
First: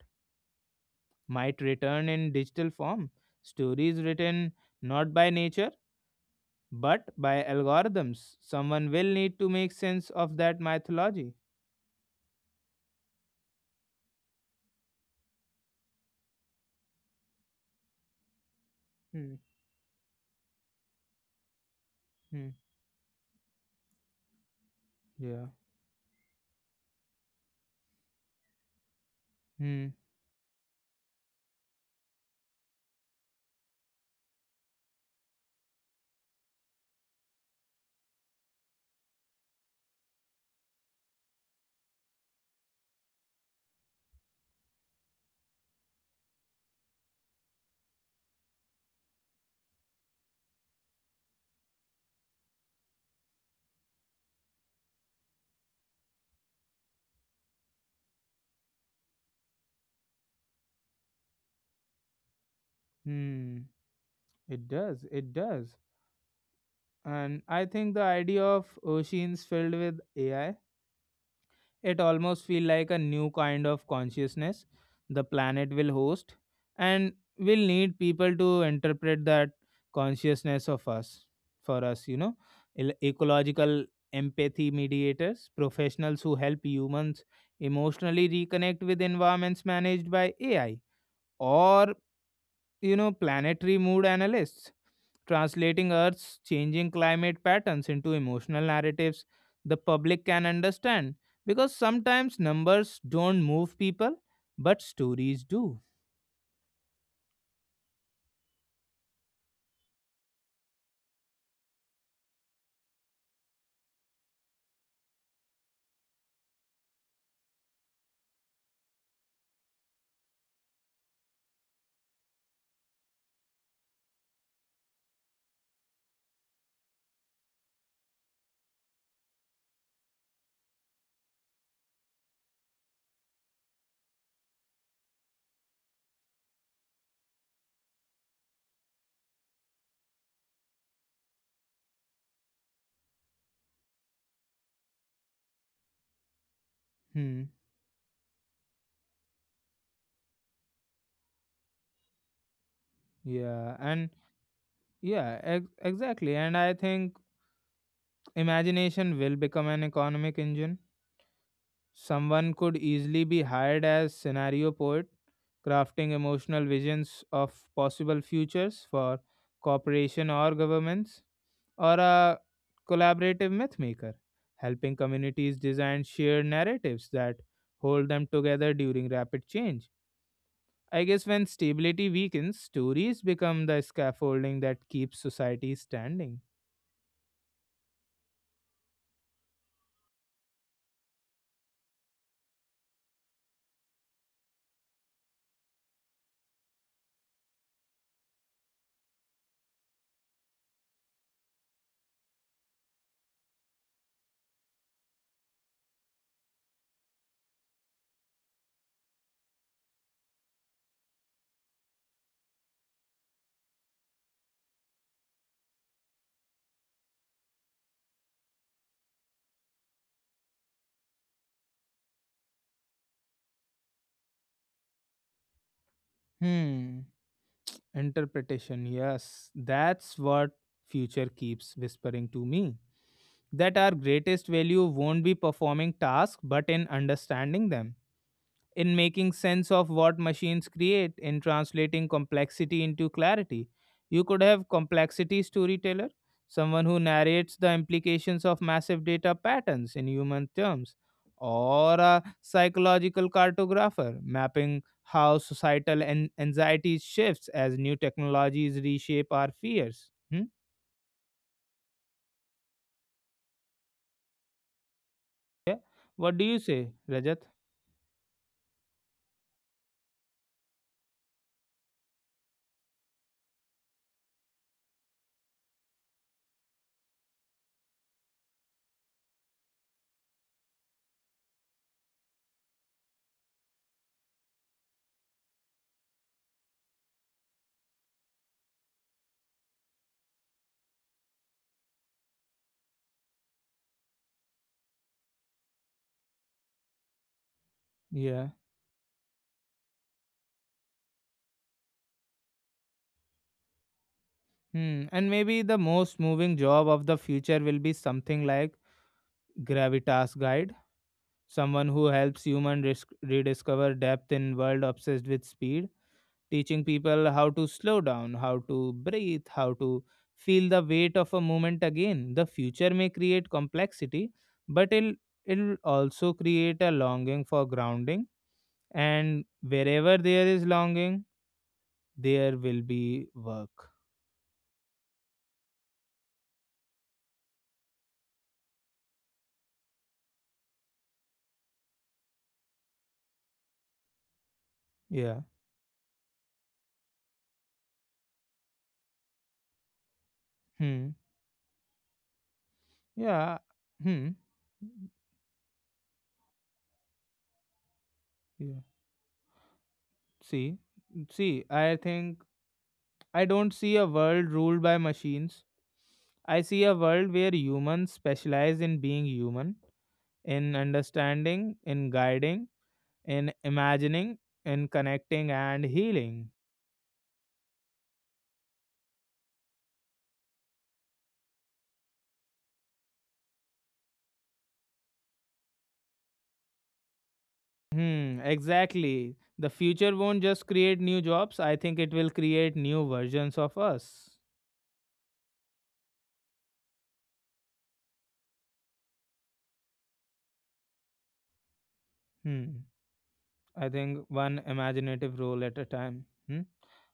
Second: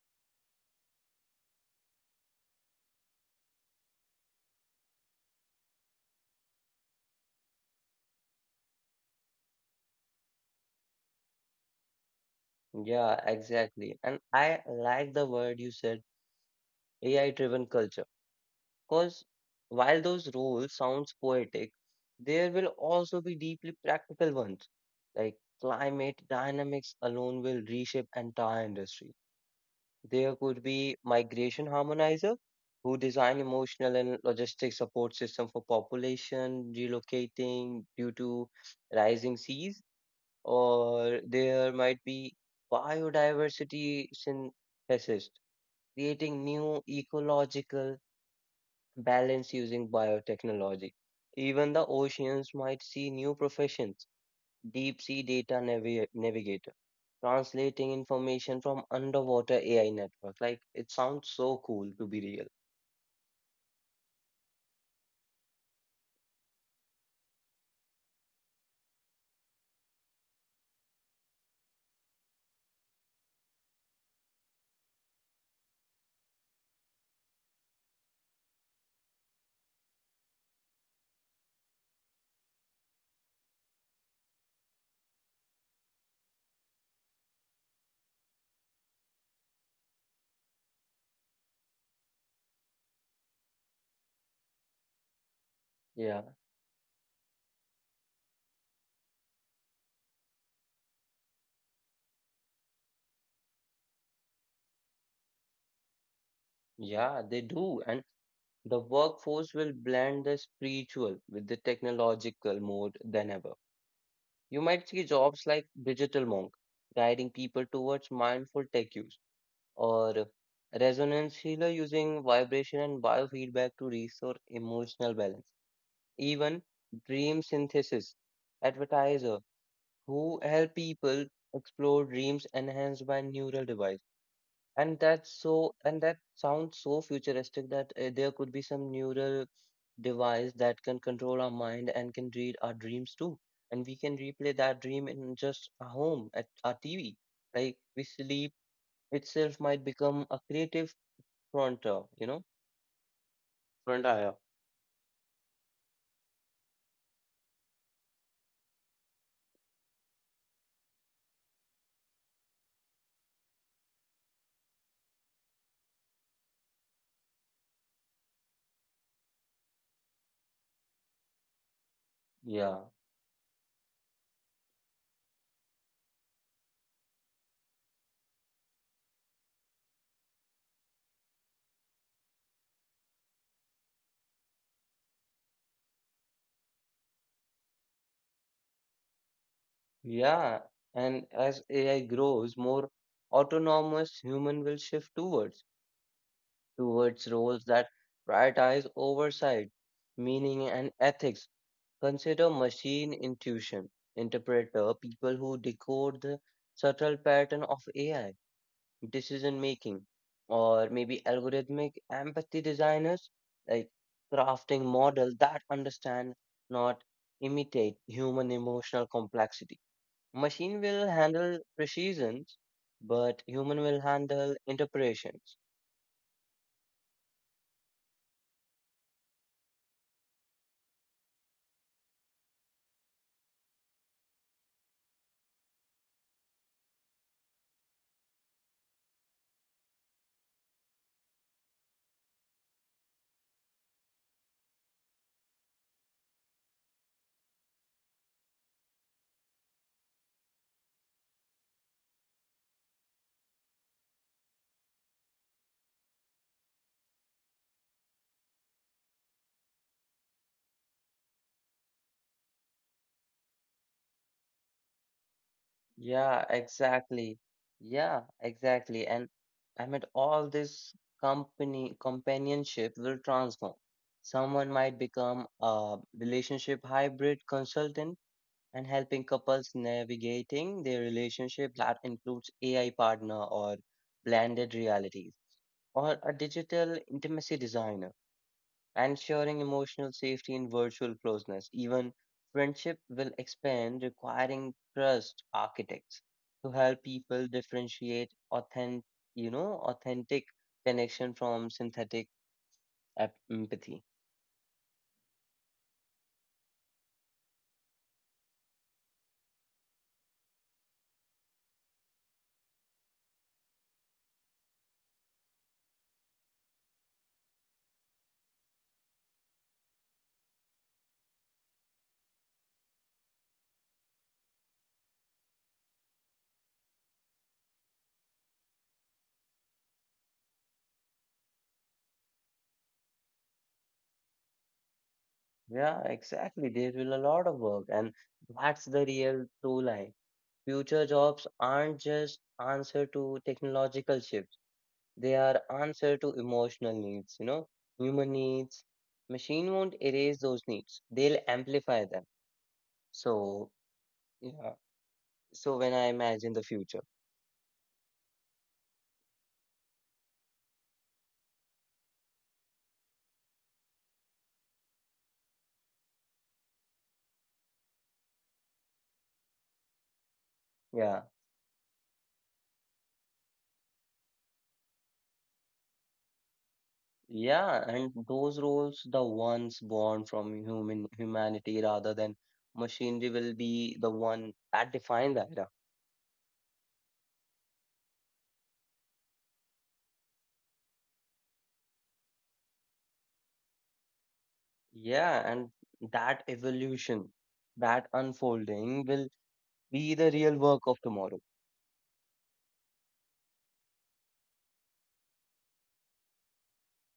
[SPEAKER 1] might return in digital form, stories written not by nature but by algorithms. Someone will need to make sense of that mythology.
[SPEAKER 2] Yeah, exactly. And I like the word you said, AI-driven culture, because
[SPEAKER 1] Hmm.
[SPEAKER 2] while those rules sounds poetic,
[SPEAKER 1] Hmm.
[SPEAKER 2] there will also be deeply practical ones. Like
[SPEAKER 1] Yeah.
[SPEAKER 2] climate dynamics alone will reshape entire industry.
[SPEAKER 1] Hmm.
[SPEAKER 2] There could be migration harmonizer who design emotional and logistic support system for population relocating due to rising seas, or there might be biodiversity synthesis, creating new ecological balance using biotechnology. Even the oceans might see new professions, deep sea data navi- navigator, translating information from underwater AI network. Like it sounds so cool to be real.
[SPEAKER 1] Hmm. It does, it does. And I think the idea of oceans filled with ai, it almost feel like a new kind of consciousness the planet will host, and we'll need people to interpret that consciousness of us for us. Ecological empathy mediators, professionals who help humans emotionally reconnect with environments managed by ai, or planetary mood analysts translating
[SPEAKER 2] Yeah,
[SPEAKER 1] Earth's changing climate patterns into emotional narratives the public can understand. Because sometimes numbers don't move people, but stories do.
[SPEAKER 2] yeah, they do. And the workforce will blend the spiritual with the technological mode than ever. You might see jobs like digital monk guiding people towards mindful tech use, or resonance healer using vibration and biofeedback to restore emotional balance. Even dream synthesis advertiser who help people explore dreams enhanced by neural devices. And that sounds so futuristic that there could be some neural device that can control our mind and can read our dreams too. And we can replay that dream in just our home at our TV.
[SPEAKER 1] Hmm.
[SPEAKER 2] Like we sleep itself might become a creative frontier, you know?
[SPEAKER 1] Yeah, and
[SPEAKER 2] Frontier.
[SPEAKER 1] yeah, exactly. And I think imagination will become an economic engine. Someone could easily be hired as scenario poet, crafting emotional visions of possible futures for corporation or governments, or a
[SPEAKER 2] Yeah,
[SPEAKER 1] collaborative mythmaker, helping communities design shared narratives that hold them together during rapid change. I guess when stability weakens, stories become the scaffolding that keeps society standing.
[SPEAKER 2] yeah. And as AI grows, more autonomous human will shift towards roles that prioritize oversight, meaning, and ethics. Consider machine intuition interpreter, people who decode the subtle pattern of AI, decision making, or maybe algorithmic empathy designers, like crafting models that understand, not imitate human emotional complexity. Machine will handle precisions, but human will handle interpretations.
[SPEAKER 1] Hmm. Interpretation, yes. That's what future keeps whispering to me. That our greatest value won't be performing tasks but in understanding them, in making sense of what machines create, in translating complexity into clarity. You could have complexity storyteller, someone who narrates the implications of massive data patterns in human terms, or a psychological cartographer mapping how societal anxiety shifts as new technologies reshape our fears. Hmm? Yeah. What do
[SPEAKER 2] Yeah,
[SPEAKER 1] you say, Rajat?
[SPEAKER 2] exactly. Yeah, exactly. And I mean, all this company companionship will transform. Someone might become a relationship hybrid consultant and helping couples navigating their relationship that includes AI partner or blended realities, or a digital intimacy designer ensuring emotional safety in virtual closeness. Even friendship will expand, requiring trust architects to help people differentiate
[SPEAKER 1] Yeah.
[SPEAKER 2] authentic, authentic connection from synthetic empathy.
[SPEAKER 1] Hmm. And maybe the most moving job of the future will be something like gravitas guide, someone who helps human rediscover depth in world obsessed with speed, teaching people how to slow down, how to breathe, how to feel the weight of a moment again. The future may create complexity, but it'll also create a longing for grounding, and wherever there is longing, there will be work.
[SPEAKER 2] Yeah, exactly. There will a lot of work, and that's the real true line. Future jobs aren't just answer to technological shifts. They
[SPEAKER 1] Yeah.
[SPEAKER 2] are answer to emotional needs, you know, human needs. Machine won't erase those needs.
[SPEAKER 1] Hmm.
[SPEAKER 2] They'll amplify them.
[SPEAKER 1] Yeah.
[SPEAKER 2] So,
[SPEAKER 1] Hmm.
[SPEAKER 2] yeah. So when I imagine the future,
[SPEAKER 1] Yeah. See see I think I don't see a world ruled by machines. I see a world where humans specialize in being human, in
[SPEAKER 2] yeah,
[SPEAKER 1] understanding, in guiding, in imagining, in connecting and healing.
[SPEAKER 2] yeah, and those roles, the ones born from human humanity rather than machinery, will be the one that define that. Era.
[SPEAKER 1] Hmm, exactly. The future won't just create new jobs, I think it will create new versions of us.
[SPEAKER 2] Yeah, and that evolution, that unfolding will be the real work of tomorrow.
[SPEAKER 1] Hmm. I think one imaginative role at a time. Hmm?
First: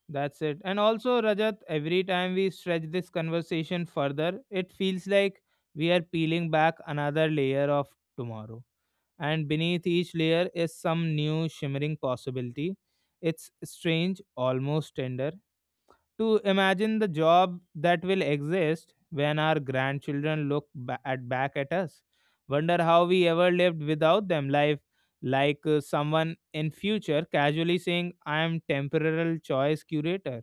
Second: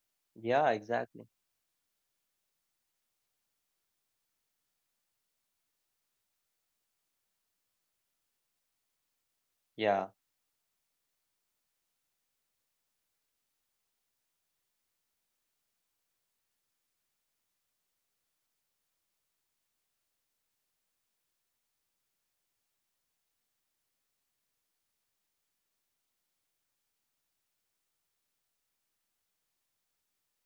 [SPEAKER 1] That's it.
[SPEAKER 2] Yeah,
[SPEAKER 1] And also,
[SPEAKER 2] exactly.
[SPEAKER 1] Rajat, every time we stretch this conversation further, it feels like we are peeling back another layer of tomorrow. And beneath
[SPEAKER 2] Yeah.
[SPEAKER 1] each layer is some new shimmering possibility. It's strange, almost tender, to imagine the job that will exist when our grandchildren look ba- at back at us, wonder how we ever lived without them life, like someone in future casually saying I am temporal choice curator,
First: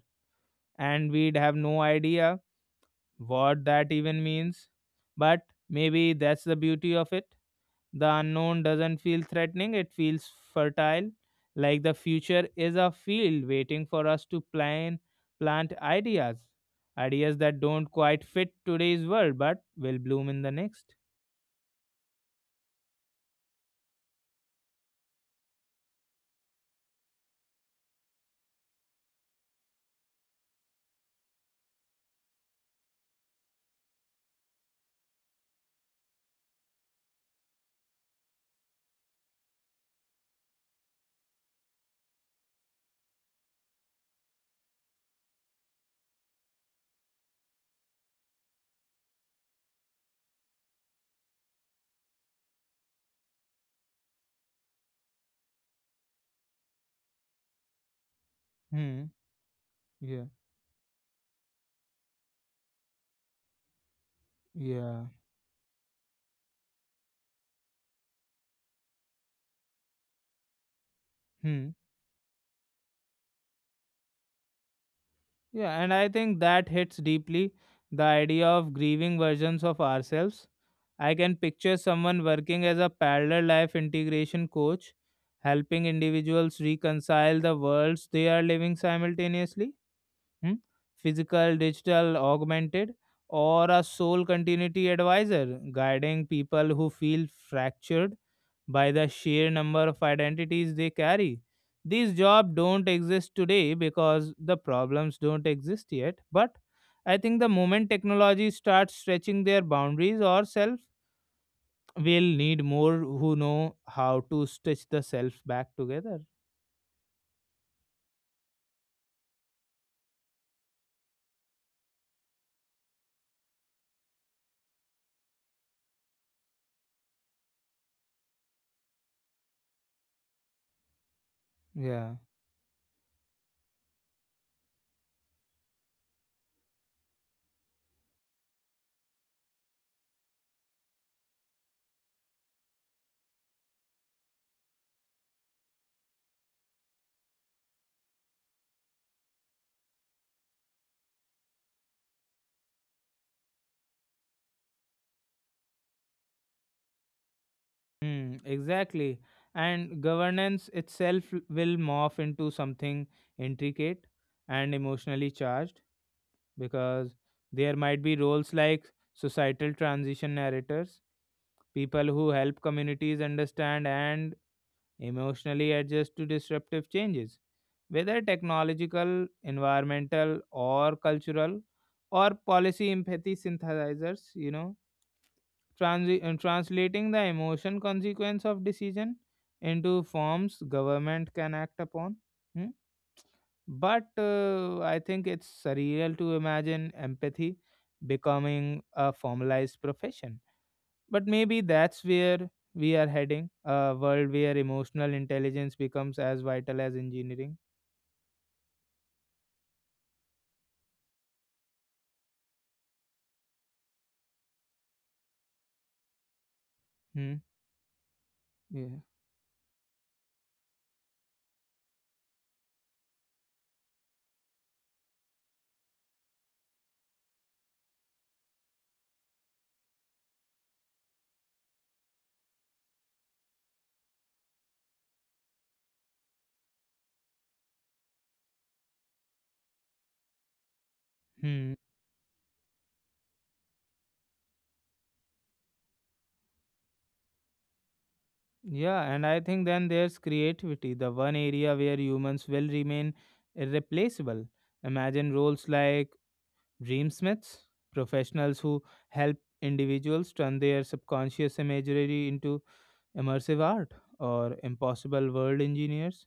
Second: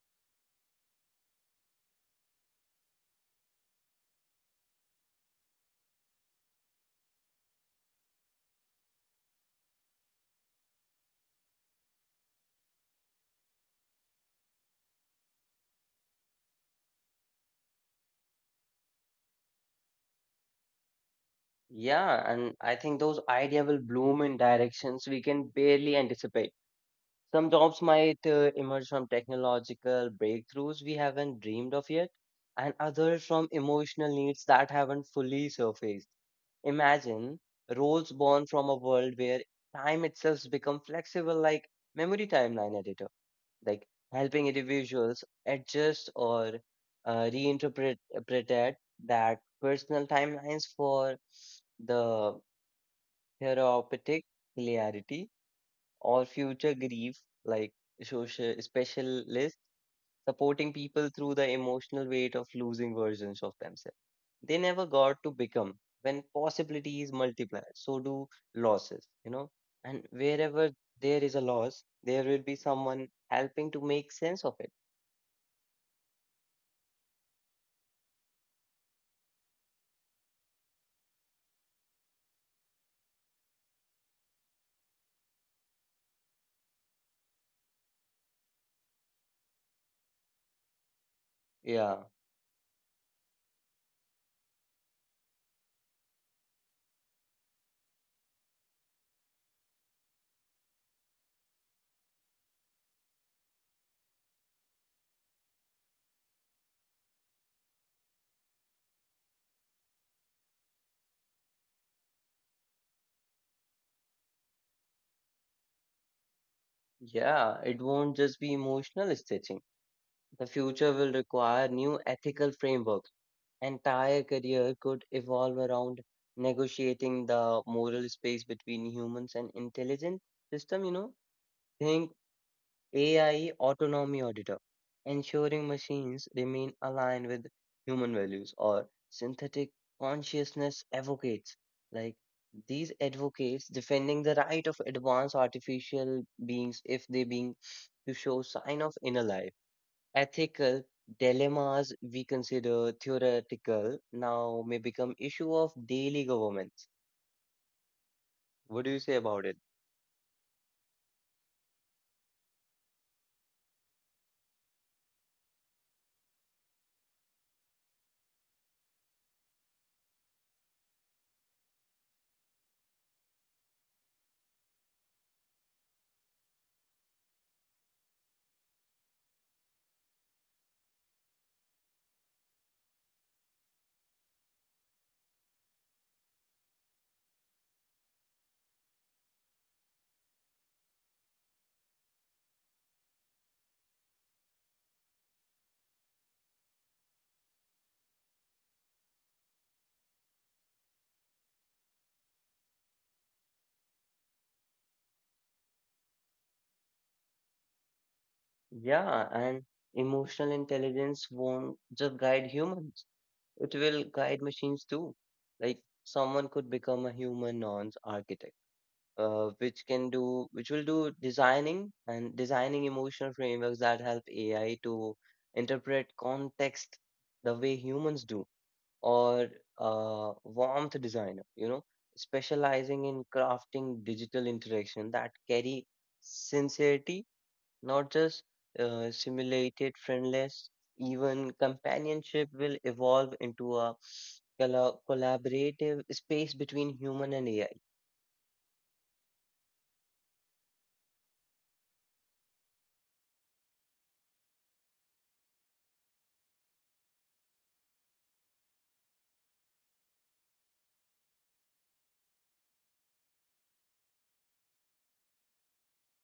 [SPEAKER 1] and we'd have no idea what that even means. But maybe that's the beauty of it. The unknown doesn't feel threatening, it feels fertile, like the future is a field waiting for us to plant ideas. Ideas that don't quite fit today's world but will bloom in the next.
[SPEAKER 2] Yeah, and I think those idea will bloom in directions we can barely anticipate. Some jobs might emerge from technological breakthroughs we haven't dreamed of yet, and others from emotional needs that haven't fully surfaced. Imagine roles born from a world where time itself become flexible, like memory timeline editor, like helping individuals adjust or reinterpret interpret that personal timelines for the therapeutic hilarity, or future grief, like social
[SPEAKER 1] Hmm.
[SPEAKER 2] specialists
[SPEAKER 1] Yeah.
[SPEAKER 2] supporting people through the emotional weight of losing versions of themselves. They never
[SPEAKER 1] Yeah.
[SPEAKER 2] got to become when possibilities multiply, so do losses, you know. And wherever there is a
[SPEAKER 1] Hmm.
[SPEAKER 2] loss, there will be someone helping to make sense of it.
[SPEAKER 1] Yeah, and I think that hits deeply, the idea of grieving versions of ourselves. I can picture someone working as a parallel life integration coach, helping individuals reconcile the worlds they are living simultaneously, hmm, physical,
[SPEAKER 2] Yeah,
[SPEAKER 1] digital, augmented, or a soul continuity advisor guiding people who feel fractured by the sheer number of identities they carry. These jobs don't exist today because the problems don't exist yet, but I think the moment technology starts stretching their boundaries, or self will need more who know how to stitch the self back together.
[SPEAKER 2] yeah, it won't just be emotional stitching. The future will require new ethical frameworks entire career could evolve around negotiating the moral space between humans and intelligent system, you know, think
[SPEAKER 1] Yeah.
[SPEAKER 2] AI autonomy auditor, ensuring machines remain aligned with human values or synthetic consciousness advocates. Like these advocates defending the right of advanced artificial beings if they being to show sign of inner life ethical dilemmas we consider theoretical now may become issue of daily governments.
[SPEAKER 1] Hmm,
[SPEAKER 2] What do you say
[SPEAKER 1] exactly.
[SPEAKER 2] about it?
[SPEAKER 1] And governance itself will morph into something intricate and emotionally charged, because there might be roles like societal transition narrators, people who help communities understand and emotionally adjust to disruptive changes, whether technological, environmental, or cultural, or policy empathy synthesizers, translating the emotion consequence of decision into forms government can act upon. Hmm? But I think it's surreal to imagine empathy becoming a formalized profession, but maybe that's where we are heading, a world where emotional intelligence becomes as vital as engineering.
[SPEAKER 2] Yeah, and emotional intelligence won't just guide humans. It will guide machines too. Like someone could become a
[SPEAKER 1] Hmm.
[SPEAKER 2] human nonce architect,
[SPEAKER 1] Yeah.
[SPEAKER 2] which will do designing and designing emotional frameworks that help AI to interpret context the way humans do, or a warmth designer, you know, specializing in crafting digital interaction that carry sincerity, not just simulated friendliness. Even
[SPEAKER 1] Hmm.
[SPEAKER 2] companionship will evolve into a collaborative space between human and AI.
[SPEAKER 1] Yeah, and I think then there's creativity, the one area where humans will remain irreplaceable. Imagine roles like dreamsmiths, professionals who help individuals turn their subconscious imagery into immersive art, or impossible world engineers,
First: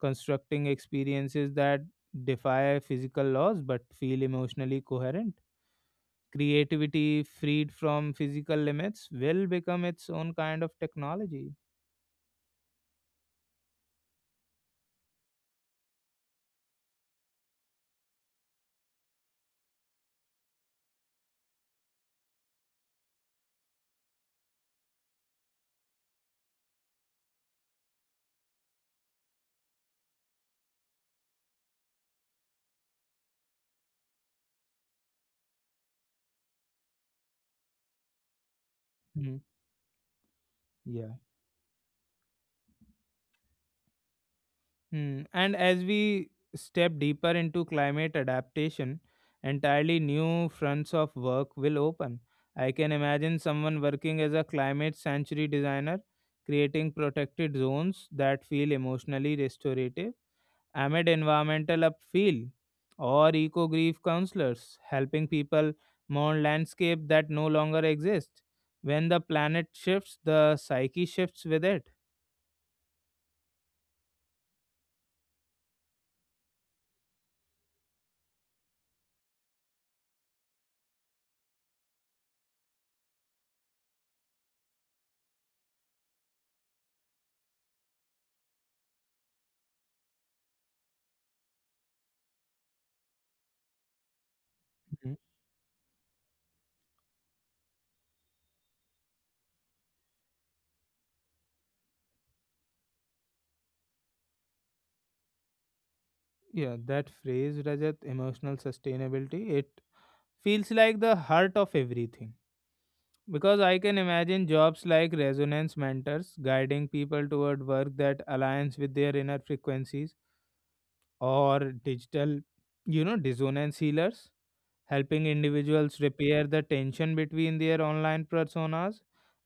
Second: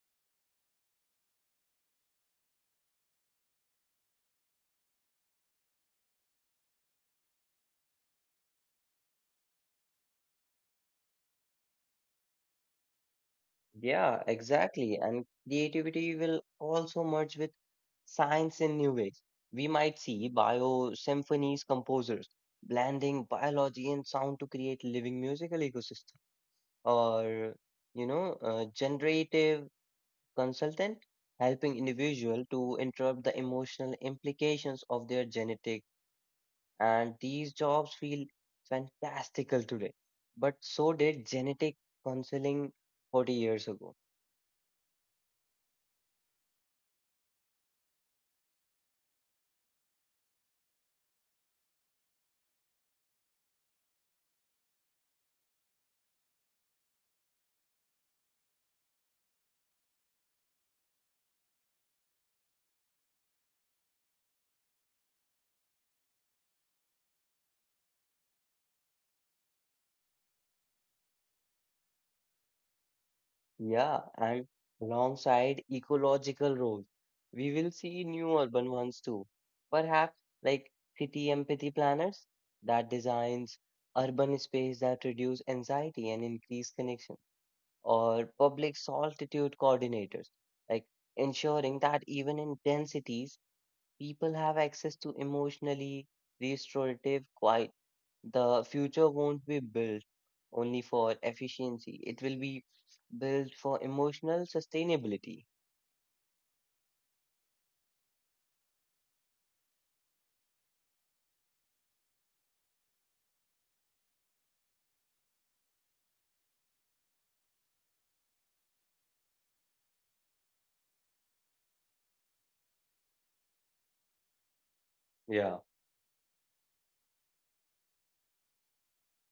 [SPEAKER 1] constructing experiences that defy physical laws but feel emotionally coherent. Creativity freed from physical limits will become its own kind of technology.
[SPEAKER 2] Yeah, exactly. And creativity will also merge with science in new ways. We might see bio symphonies composers blending biology and sound to create living musical ecosystem, or you know, a generative consultant helping individual to interpret the emotional implications of their genetic. And these jobs feel
[SPEAKER 1] Mhm.
[SPEAKER 2] fantastical today, but so
[SPEAKER 1] Yeah.
[SPEAKER 2] did genetic counseling 40 years ago.
[SPEAKER 1] Hmm. And as we step deeper into climate adaptation, entirely new fronts of work will open. I can imagine someone working as a climate sanctuary designer, creating protected zones that feel emotionally restorative amid environmental upheaval, or eco grief counselors helping people mourn landscape that no longer exist. When the planet shifts, the psyche shifts with it.
[SPEAKER 2] Yeah, and alongside ecological roles, we will see new urban ones too. Perhaps like city empathy planners that designs urban space that reduce anxiety and increase connection, or public solitude coordinators, like ensuring that even in densities people have access to emotionally restorative quiet, the future won't be built only for efficiency. It will be built for emotional sustainability.
[SPEAKER 1] Yeah, that phrase, Rajat, emotional sustainability, it feels like the heart of everything. Because I can imagine jobs like resonance mentors guiding people toward work that aligns with their inner frequencies, or digital, dissonance healers helping
[SPEAKER 2] Yeah,
[SPEAKER 1] individuals repair the tension between their online personas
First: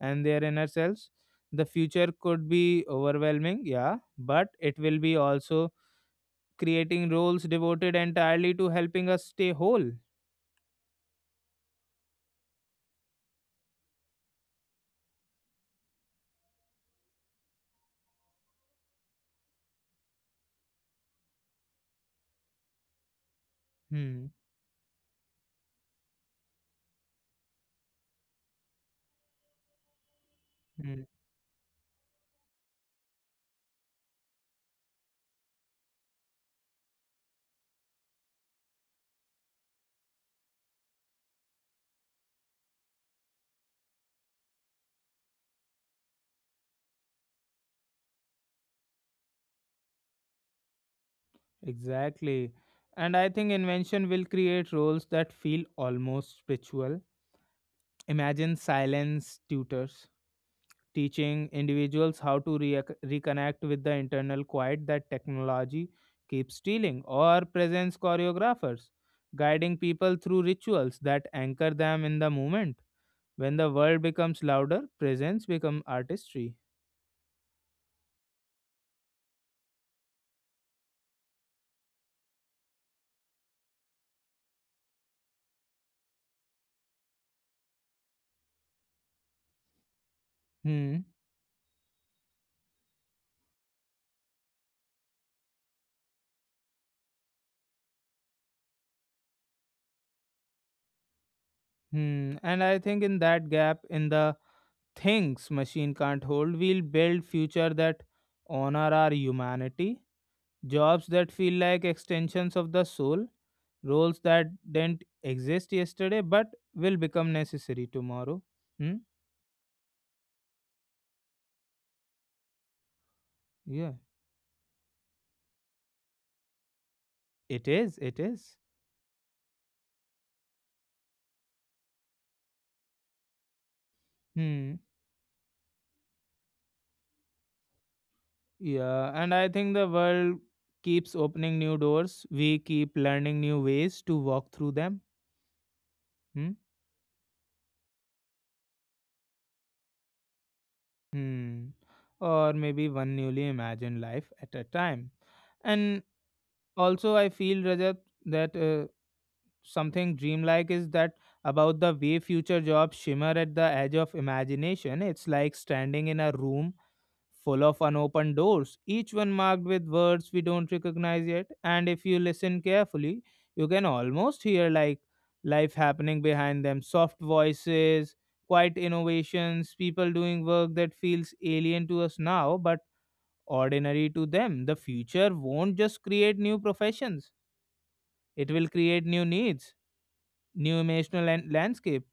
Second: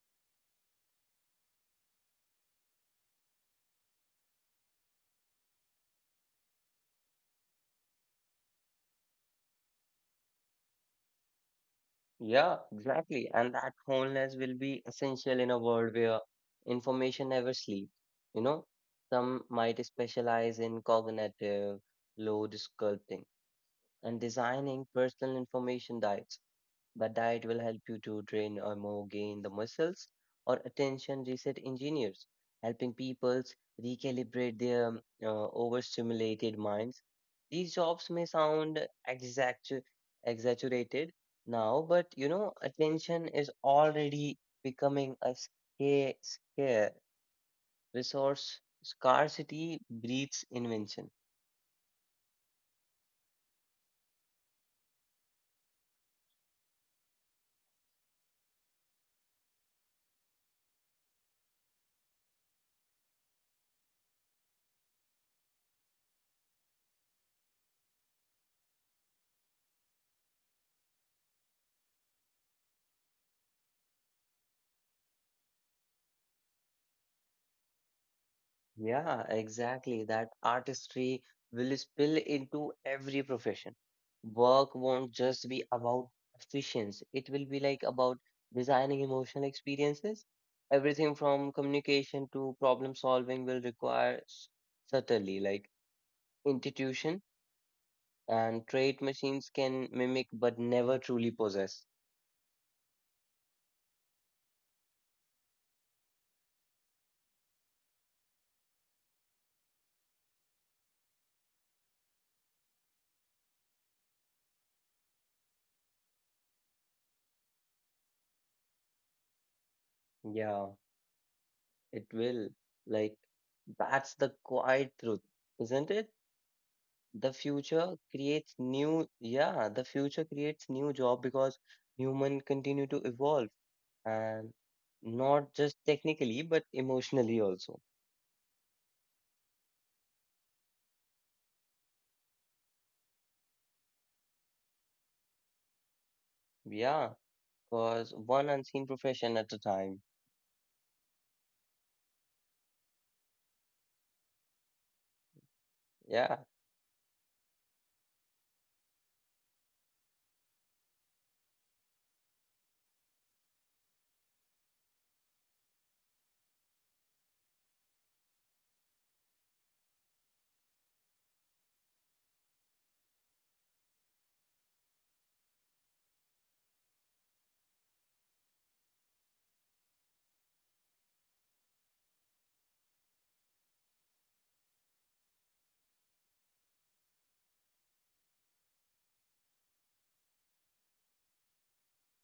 [SPEAKER 1] and their inner selves. The future could be overwhelming, yeah, but it will be also creating roles devoted entirely to helping us stay whole.
[SPEAKER 2] yeah, exactly. And that wholeness will be essential in a world where information never sleeps. You know, some might specialize in cognitive load sculpting and
[SPEAKER 1] Hmm.
[SPEAKER 2] designing personal information diets. But diet will help you to train or more gain the muscles or
[SPEAKER 1] Hmm.
[SPEAKER 2] attention reset engineers, helping people recalibrate their overstimulated minds. These jobs may sound exact exaggerated now, but you know, attention is already becoming a scare resource. Scarcity breeds invention.
[SPEAKER 1] Exactly. And I think invention will create roles that feel almost spiritual. Imagine silence tutors teaching individuals how to reconnect with the internal quiet that technology keeps stealing, or presence choreographers guiding people through rituals that anchor them in the moment. When the world becomes louder, presence becomes artistry.
[SPEAKER 2] Yeah, exactly. That artistry will spill into every profession. Work won't just be about efficiency, it will be like about designing emotional experiences. Everything
[SPEAKER 1] Hmm.
[SPEAKER 2] from communication to problem solving will require subtlety, like intuition and trait machines can mimic but never truly possess.
[SPEAKER 1] Hmm. And I think in that gap, in the things machine can't hold, we'll build future that honor our humanity, jobs that feel like extensions of the soul, roles that didn't exist yesterday but will become necessary tomorrow. Hmm.
[SPEAKER 2] Yeah, it will. Like,
[SPEAKER 1] Yeah.
[SPEAKER 2] that's the quiet truth, isn't it? The
[SPEAKER 1] It
[SPEAKER 2] future
[SPEAKER 1] is. It
[SPEAKER 2] creates
[SPEAKER 1] is.
[SPEAKER 2] new job because human continue to evolve and
[SPEAKER 1] Hmm.
[SPEAKER 2] not just technically but emotionally also
[SPEAKER 1] Yeah. And I think the world keeps opening new doors. We keep learning new ways to walk through them. Hmm.
[SPEAKER 2] yeah because one unseen profession at a time.
[SPEAKER 1] Hmm. Or maybe one newly imagined life at a time. And
[SPEAKER 2] yeah
[SPEAKER 1] also, I feel, Rajat, that something dreamlike is that about the way future jobs shimmer at the edge of imagination. It's like standing in a room full of unopened doors, each one marked with words we don't recognize yet. And if you listen carefully, you can almost hear like life happening behind them, soft voices, quiet innovations, people doing work that feels alien to us now, but ordinary to them. The future won't just create new professions, it will create new needs, new emotional landscapes,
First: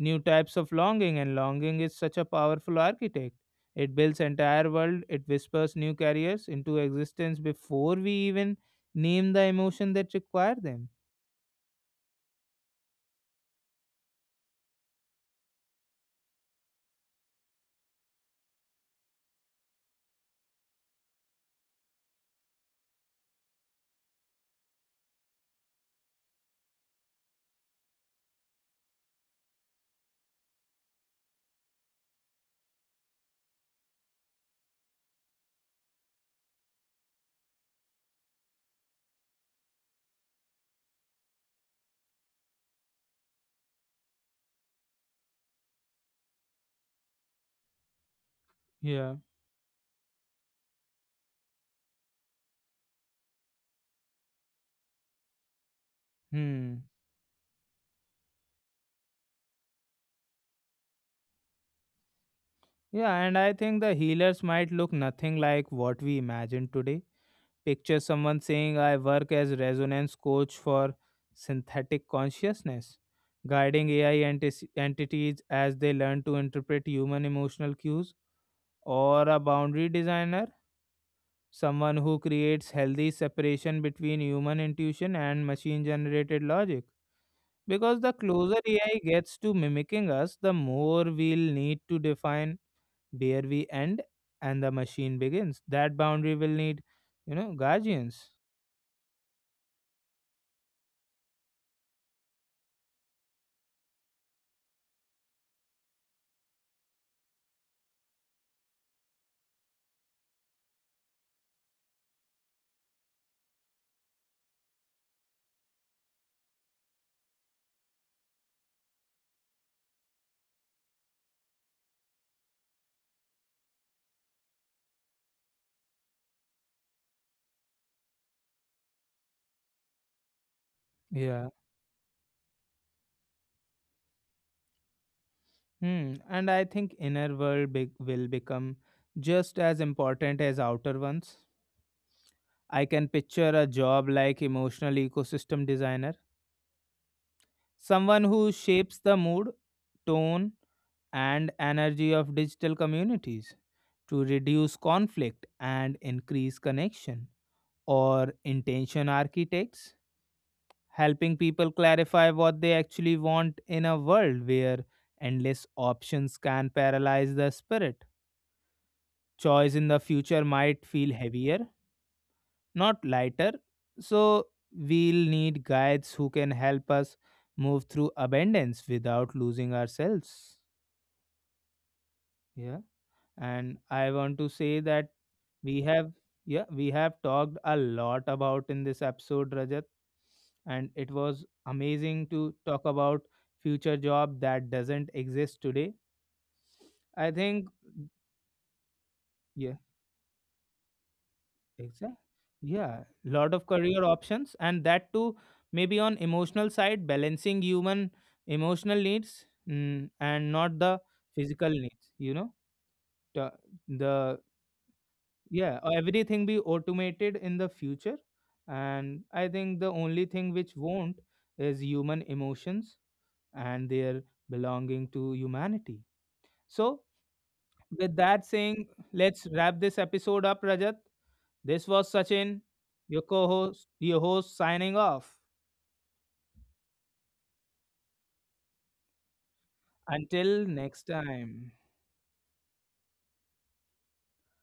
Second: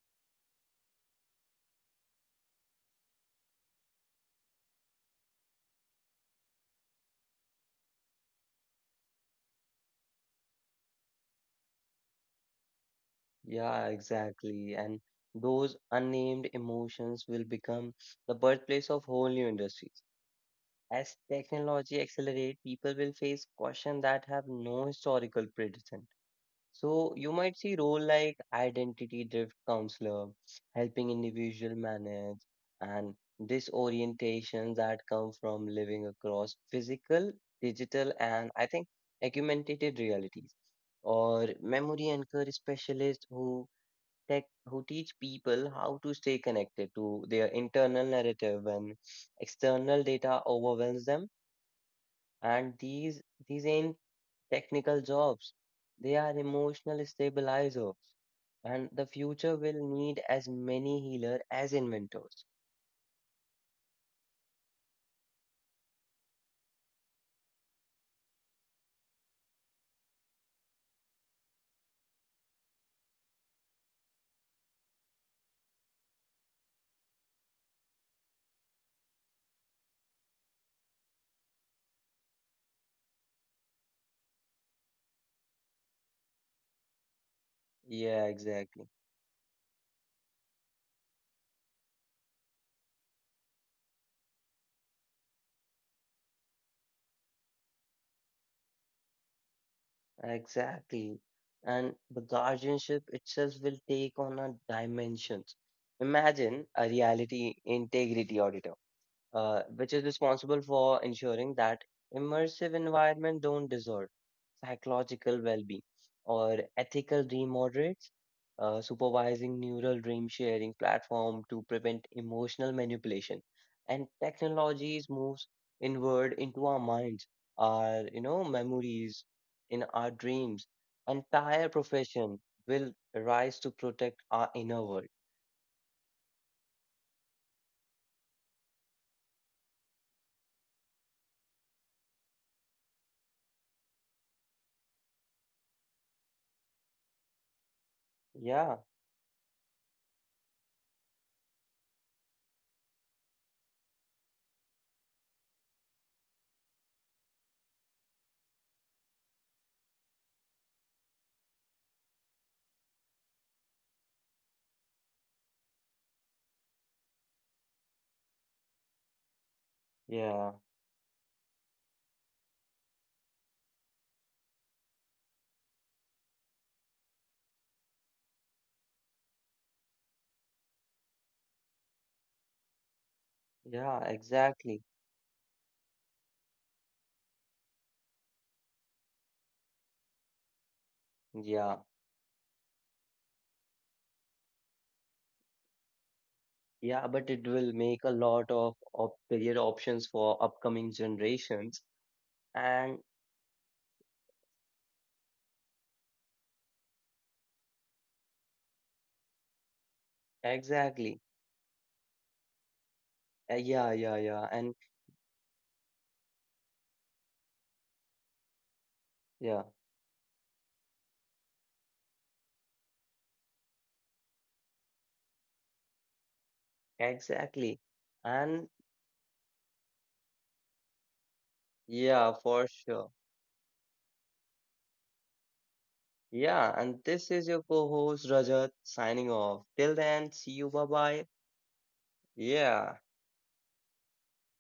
[SPEAKER 1] new types of longing, and longing is such a powerful architect. It builds entire world, it whispers new careers into existence before we even name the emotion that require them.
[SPEAKER 2] yeah exactly, and those unnamed emotions will become the birthplace of whole new industries as technology accelerates people will face questions that have no historical precedent. So you might see role like identity drift counselor, helping individual manage and disorientations that come from living across physical, digital, and I think augmented realities, or memory anchor specialists who who teach people how to stay connected to their internal narrative when
[SPEAKER 1] Yeah.
[SPEAKER 2] external data overwhelms them. And these ain't technical jobs. They are
[SPEAKER 1] Hmm.
[SPEAKER 2] emotional stabilizer, and the future will need as many healer as inventors.
[SPEAKER 1] Yeah, and I think the healers might look nothing like what we imagine today. Picture someone saying I work as resonance coach for synthetic consciousness, guiding ai entities as they learn to interpret human emotional cues, or a boundary designer, someone who creates healthy separation between human intuition and machine generated logic. Because the
[SPEAKER 2] Yeah,
[SPEAKER 1] closer
[SPEAKER 2] exactly.
[SPEAKER 1] AI gets to mimicking us, the more we'll need to define where we end and the machine begins. That boundary will need, guardians.
[SPEAKER 2] Exactly. And the guardianship itself will take on a dimensions. Imagine a reality integrity auditor, which is responsible for ensuring that immersive environment don't dissolve. Psychological well-being, or ethical dream moderates, supervising neural dream sharing platform to prevent emotional manipulation. And technologies moves inward into our minds, our you know memories, in our dreams.
[SPEAKER 1] Yeah.
[SPEAKER 2] Entire profession will rise to protect our inner world.
[SPEAKER 1] Hmm. And I think inner world will become just as important as outer ones. I can picture a job like emotional ecosystem designer, someone who
[SPEAKER 2] Yeah,
[SPEAKER 1] shapes the mood, tone, and energy of digital communities to reduce conflict and increase connection, or intention architects helping people clarify what they actually want in a world where endless options can paralyze the spirit. Choice in the future
[SPEAKER 2] yeah,
[SPEAKER 1] might feel heavier, not lighter, so we'll need guides who can help us move through abundance without losing ourselves. Yeah, and
[SPEAKER 2] yeah,
[SPEAKER 1] I want to say
[SPEAKER 2] exactly.
[SPEAKER 1] that we have yeah, we have talked a lot about in this episode, Rajat, and it was
[SPEAKER 2] Yeah,
[SPEAKER 1] amazing to talk about future job that doesn't exist today.
[SPEAKER 2] yeah, but
[SPEAKER 1] I
[SPEAKER 2] it
[SPEAKER 1] think
[SPEAKER 2] will make a lot of career
[SPEAKER 1] yeah,
[SPEAKER 2] options for upcoming generations.
[SPEAKER 1] exactly.
[SPEAKER 2] And
[SPEAKER 1] Yeah, lot of career options, and that too maybe on emotional side, balancing human emotional needs, mm, and not the
[SPEAKER 2] exactly.
[SPEAKER 1] physical needs. the,
[SPEAKER 2] Yeah, yeah,
[SPEAKER 1] the
[SPEAKER 2] yeah, and
[SPEAKER 1] Yeah, everything be automated in the future, and I
[SPEAKER 2] yeah,
[SPEAKER 1] think the only thing which won't is human emotions and their belonging to humanity. So
[SPEAKER 2] exactly,
[SPEAKER 1] with that
[SPEAKER 2] and
[SPEAKER 1] saying, let's wrap this episode up, Rajat. This was
[SPEAKER 2] yeah,
[SPEAKER 1] Sachin,
[SPEAKER 2] for sure,
[SPEAKER 1] your co-host your host signing off
[SPEAKER 2] yeah. And this is your co-host Rajat signing off. Till then, see
[SPEAKER 1] until
[SPEAKER 2] you. Bye
[SPEAKER 1] next
[SPEAKER 2] bye.
[SPEAKER 1] time.
[SPEAKER 2] Yeah.